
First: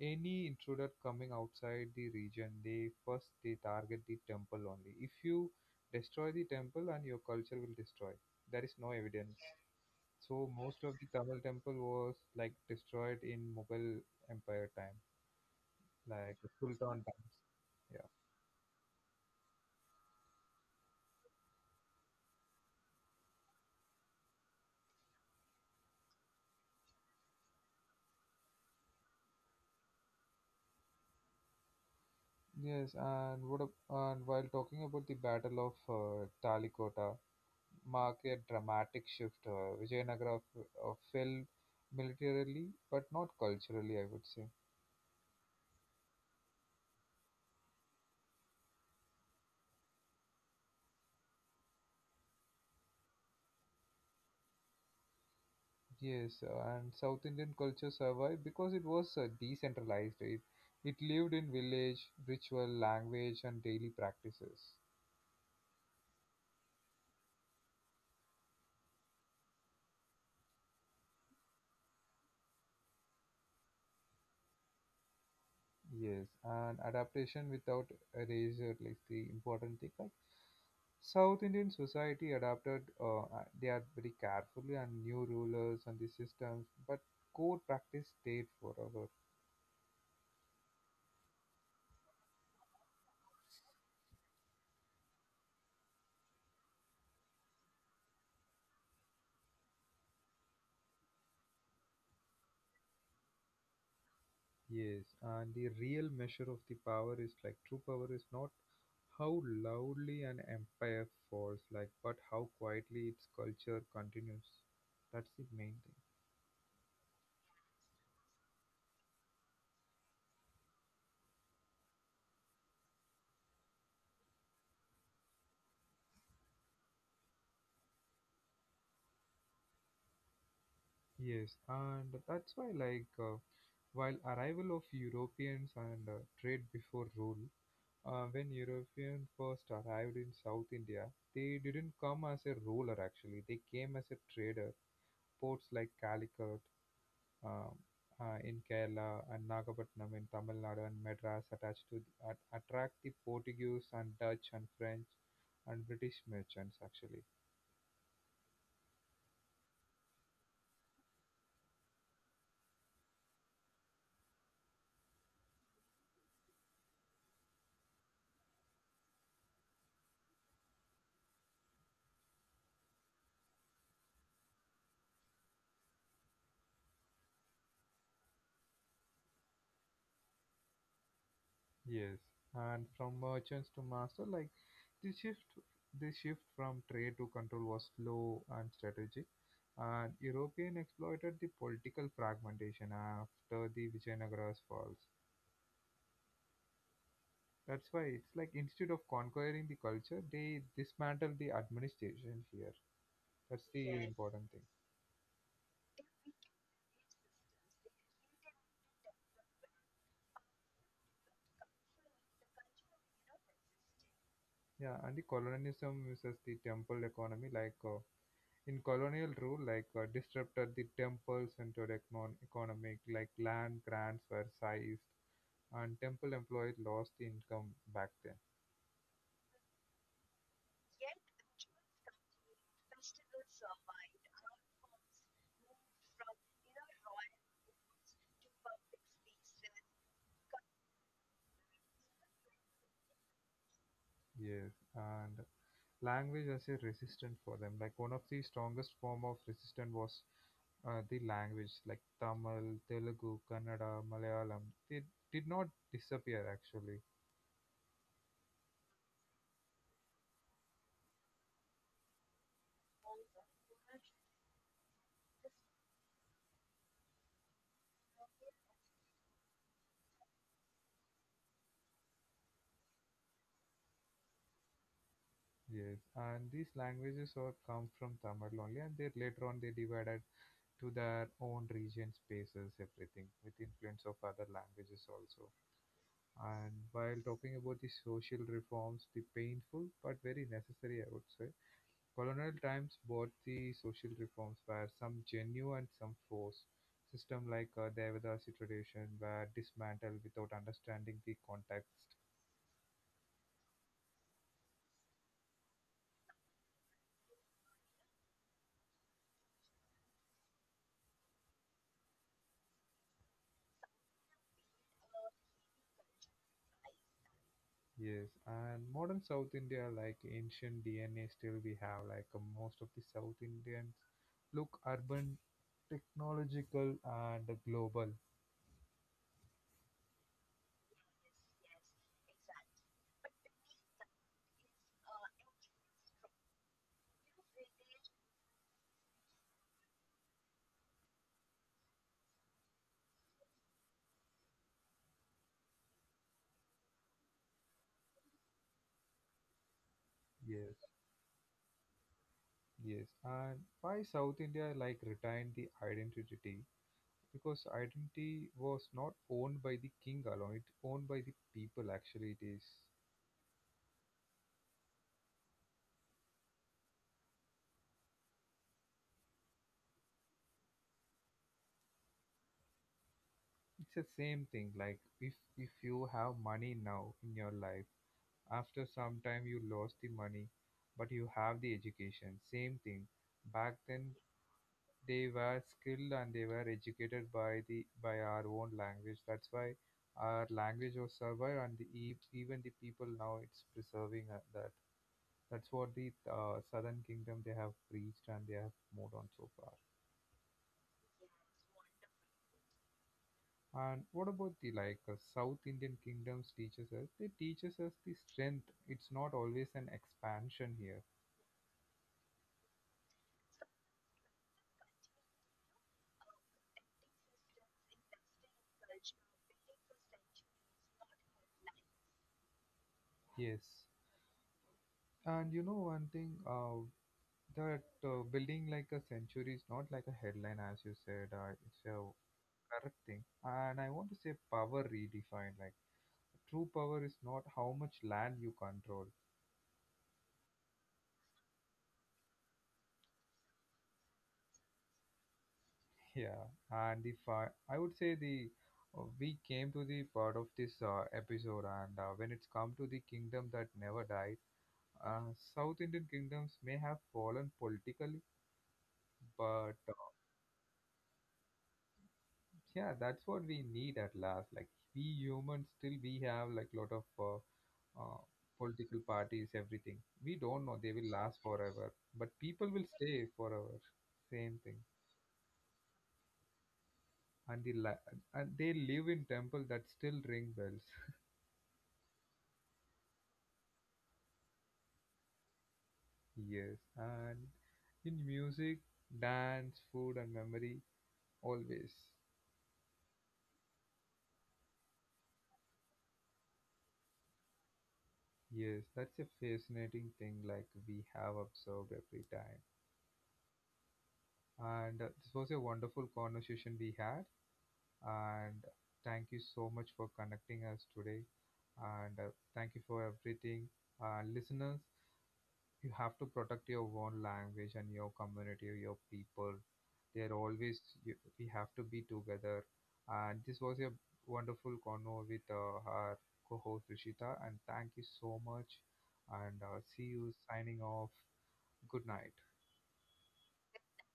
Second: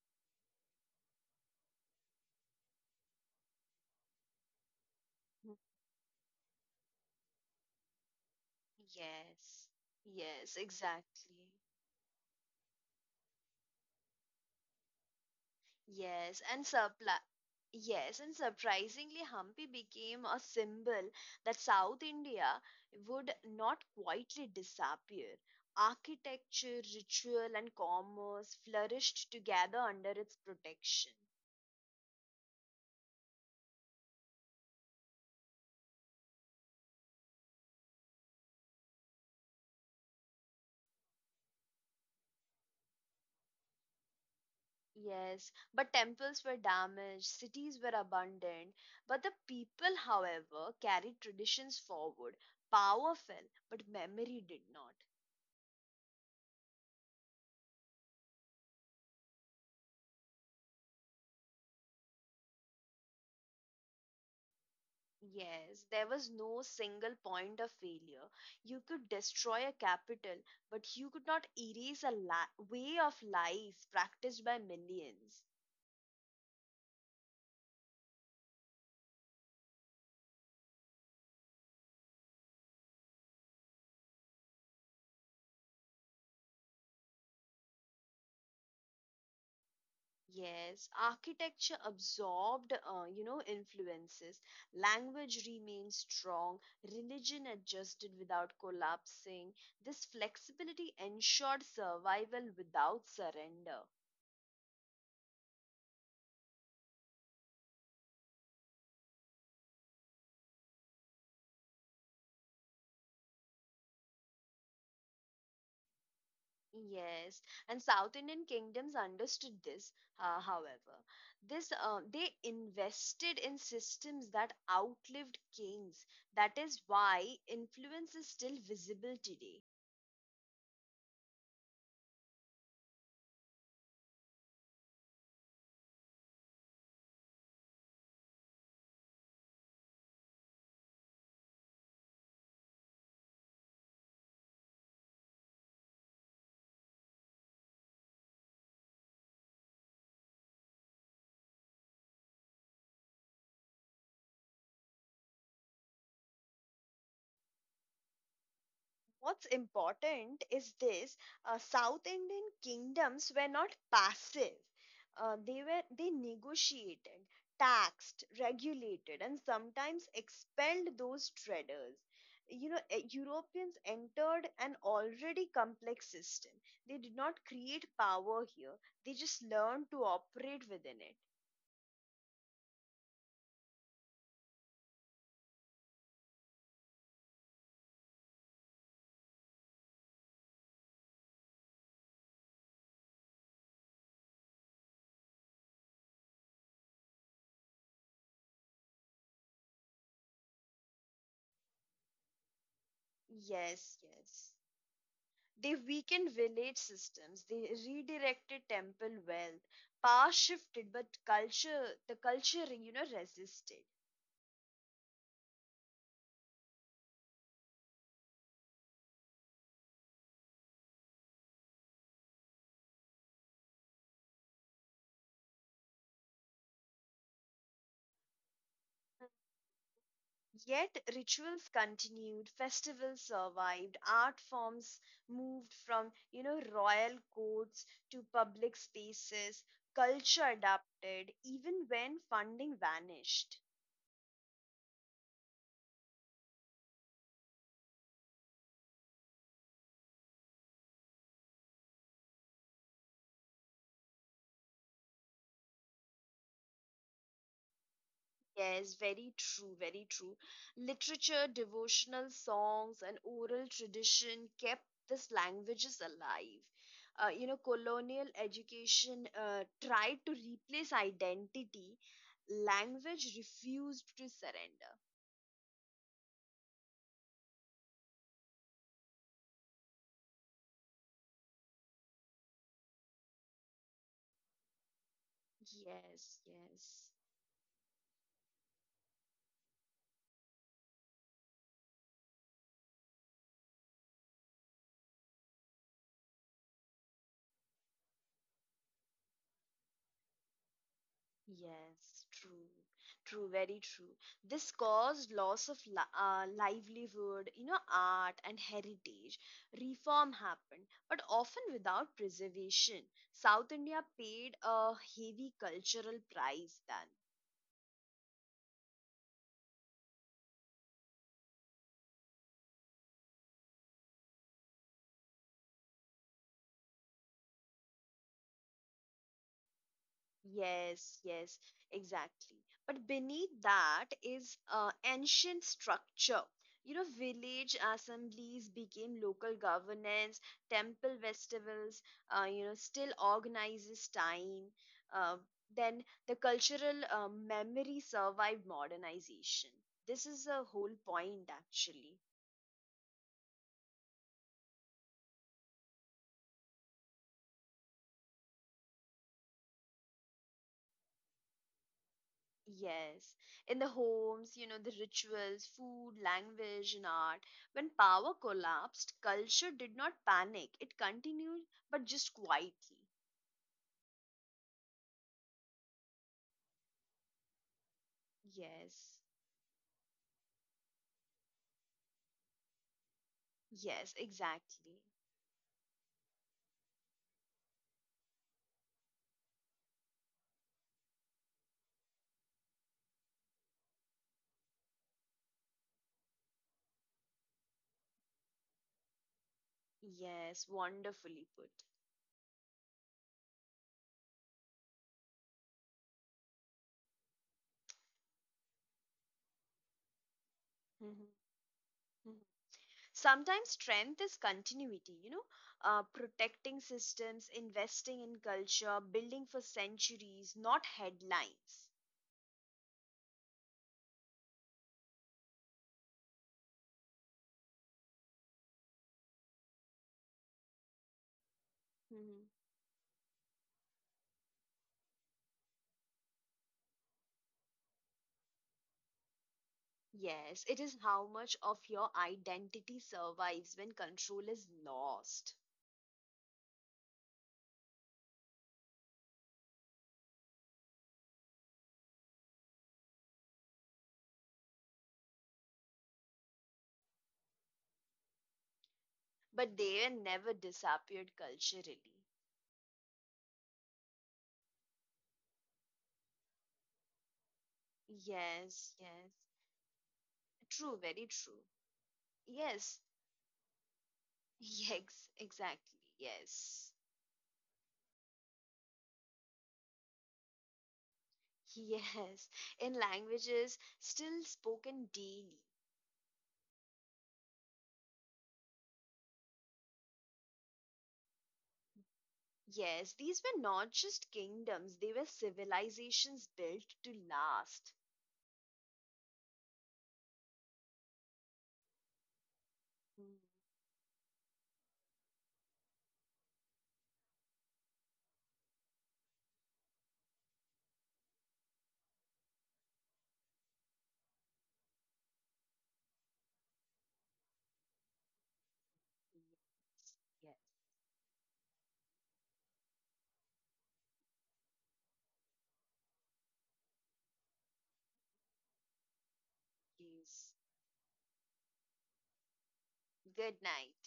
[SPEAKER 1] any intruder coming outside the region, they first they target the temple only. If you
[SPEAKER 2] Mhm.
[SPEAKER 1] destroy the temple, and your culture will destroy. There is no evidence.
[SPEAKER 2] Yes,
[SPEAKER 1] So
[SPEAKER 2] yes,
[SPEAKER 1] most of the Tamil
[SPEAKER 2] exactly.
[SPEAKER 1] temple was like destroyed in Mughal Empire time like
[SPEAKER 2] Yes,
[SPEAKER 1] the
[SPEAKER 2] and
[SPEAKER 1] Sultan
[SPEAKER 2] surpli
[SPEAKER 1] times. Yeah.
[SPEAKER 2] yes, and surprisingly, Hampi became a symbol that South India would not quietly disappear. Architecture, ritual, and commerce flourished together under its protection.
[SPEAKER 1] Yes, and while talking about the Battle of Talikota, marked a dramatic shift. Vijayanagara fell militarily, but not culturally, I would say.
[SPEAKER 2] Yes, but temples were damaged, cities were abandoned, but the people, however, carried traditions forward. Power fell, but memory did not.
[SPEAKER 1] Yes, and South Indian culture survived because it was decentralized. It lived in village, ritual, language, and daily practices.
[SPEAKER 2] Yes, there was no single point of failure. You could destroy a capital, but you could not erase a way of life practiced by millions.
[SPEAKER 1] Yes, and adaptation without erasure, like the important thing. Like South Indian society adapted, they are very carefully and new rulers and the systems, but core practice stayed forever.
[SPEAKER 2] Yes, architecture absorbed, you know, influences. Language remained strong. Religion adjusted without collapsing. This flexibility ensured survival without surrender.
[SPEAKER 1] Yes, and the real measure of the power is like true power is not how loudly an empire falls, like but how quietly its culture continues. That's the main thing.
[SPEAKER 2] Yes, and South Indian kingdoms understood this, however. This they invested in systems that outlived kings. That is why influence is still visible today.
[SPEAKER 1] Yes, and that's why like. While arrival of Europeans and trade before rule, when Europeans first arrived in South India, they didn't come as a ruler actually. They came as a trader. Ports like Calicut um, in Kerala and Nagapattinam in Tamil Nadu and Madras attached to attract the Portuguese and Dutch and French and British merchants actually.
[SPEAKER 2] What's important is this, South Indian kingdoms were not passive. They negotiated, taxed, regulated, and sometimes expelled those traders. You know, Europeans entered an already complex system. They did not create power here. They just learned to operate within it.
[SPEAKER 1] Yes. And from merchants to master, like The shift, the shift from trade to control was slow and strategic, and European exploited the political fragmentation after the Vijayanagara's falls. That's why it's like instead of conquering the culture, they dismantled the administration here. That's the
[SPEAKER 2] Yes,
[SPEAKER 1] important
[SPEAKER 2] yes.
[SPEAKER 1] thing.
[SPEAKER 2] They weakened village systems. They redirected temple wealth. Power shifted, but culture, you know, resisted.
[SPEAKER 1] Yeah, and the colonialism uses the temple economy like in colonial rule, like disrupted the temple-centered economic, like land grants were seized and temple employed lost the income back then.
[SPEAKER 2] Yet rituals continued, festivals survived, art forms moved from, you know, royal courts to public spaces. Culture adapted, even when funding vanished.
[SPEAKER 1] Yes, and language was a resistant for them. Like one of the strongest form of resistance was the language, like Tamil, Telugu, Kannada, Malayalam. They did not disappear actually.
[SPEAKER 2] Yes, very true, very true. Literature, devotional songs, and oral tradition kept these languages alive. You know, colonial education tried to replace identity. Language refused to surrender.
[SPEAKER 1] Yes, and these languages all come from Tamil only, and they later on they divided to their own region spaces, everything with influence of other languages also.
[SPEAKER 2] Yes,
[SPEAKER 1] And while
[SPEAKER 2] yes.
[SPEAKER 1] talking about the social reforms, the painful but very necessary, I would say, colonial times brought the social reforms where some genuine and some forced. System like Devadasi tradition were dismantled without understanding the context.
[SPEAKER 2] Yes, true, true, very true. This caused loss of livelihood, you know, art and heritage. Reform happened, but often without preservation. South India paid a heavy cultural price then.
[SPEAKER 1] Yes, and modern South India, like ancient DNA, still we have like most of the South Indians look urban, technological, and global.
[SPEAKER 2] Yes, yes, exactly. But beneath that is ancient structure. You know, village assemblies became local governance, temple festivals, you know, still organizes time. Uh, then the cultural memory survived modernization. This is a
[SPEAKER 1] Yes.
[SPEAKER 2] whole point, actually.
[SPEAKER 1] Yes, and why South India like retained the identity? Because identity was not owned by the king alone; it owned by the people. Actually, it is.
[SPEAKER 2] Yes, in the homes, you know, the rituals, food, language, and art. When power collapsed, culture did not panic. It continued, but just quietly.
[SPEAKER 1] It's the same thing. Like if you have money now in your life, after some
[SPEAKER 2] Yes,
[SPEAKER 1] time you lost the money, but you have the education. Same thing. Back then,
[SPEAKER 2] yes, exactly.
[SPEAKER 1] they were skilled and they were educated by the by our own language. That's why our language was survived, and even the people now it's preserving that. That's what the Southern Kingdom they have preached and they have moved on so far.
[SPEAKER 2] Yes, wonderfully put.
[SPEAKER 1] And what about the like South Indian kingdoms teaches us? They teaches us the strength. It's not always an expansion here.
[SPEAKER 2] Mhm, mhm. Sometimes strength is continuity, you know, protecting systems, investing in culture, building for centuries, not headlines.
[SPEAKER 1] Yes, and you know one thing, that building like a century is not like a headline, as you said. It's a correct thing. And I want to say power redefined. Like true power is not how much land you control.
[SPEAKER 2] Yes, it is how much of your identity survives when control is lost.
[SPEAKER 1] Yeah, and if I would say the we came to the part of this episode, and when it's come to the kingdom that never died, South Indian kingdoms may have fallen politically, but
[SPEAKER 2] But they never disappeared culturally.
[SPEAKER 1] yeah, that's what we need at last, like we humans still we have like lot of uh, political
[SPEAKER 2] Yes, yes.
[SPEAKER 1] parties everything, we don't know they
[SPEAKER 2] True,
[SPEAKER 1] will
[SPEAKER 2] very
[SPEAKER 1] last
[SPEAKER 2] true.
[SPEAKER 1] forever, but people will
[SPEAKER 2] Yes,
[SPEAKER 1] stay forever. Same thing.
[SPEAKER 2] yes, exactly. Yes,
[SPEAKER 1] And they live in temple that still ring bells.
[SPEAKER 2] yes. In languages still spoken daily.
[SPEAKER 1] Yes, and in music, dance, food, and memory always.
[SPEAKER 2] Yes, these were not just kingdoms, they were civilizations built to last.
[SPEAKER 1] Yes, that's a fascinating thing like we have observed every time.
[SPEAKER 2] Mm,
[SPEAKER 1] And this was a wonderful conversation we had, and thank you so much for connecting us today. And thank you for everything. Listeners, you have to protect your own language and your community, your people.
[SPEAKER 2] yes,
[SPEAKER 1] They're
[SPEAKER 2] yes.
[SPEAKER 1] always, we have to be together. And this was a wonderful convo with our co host Rishita. And thank you so much. And see you
[SPEAKER 2] Yes.
[SPEAKER 1] signing off. Good night.
[SPEAKER 2] Good night.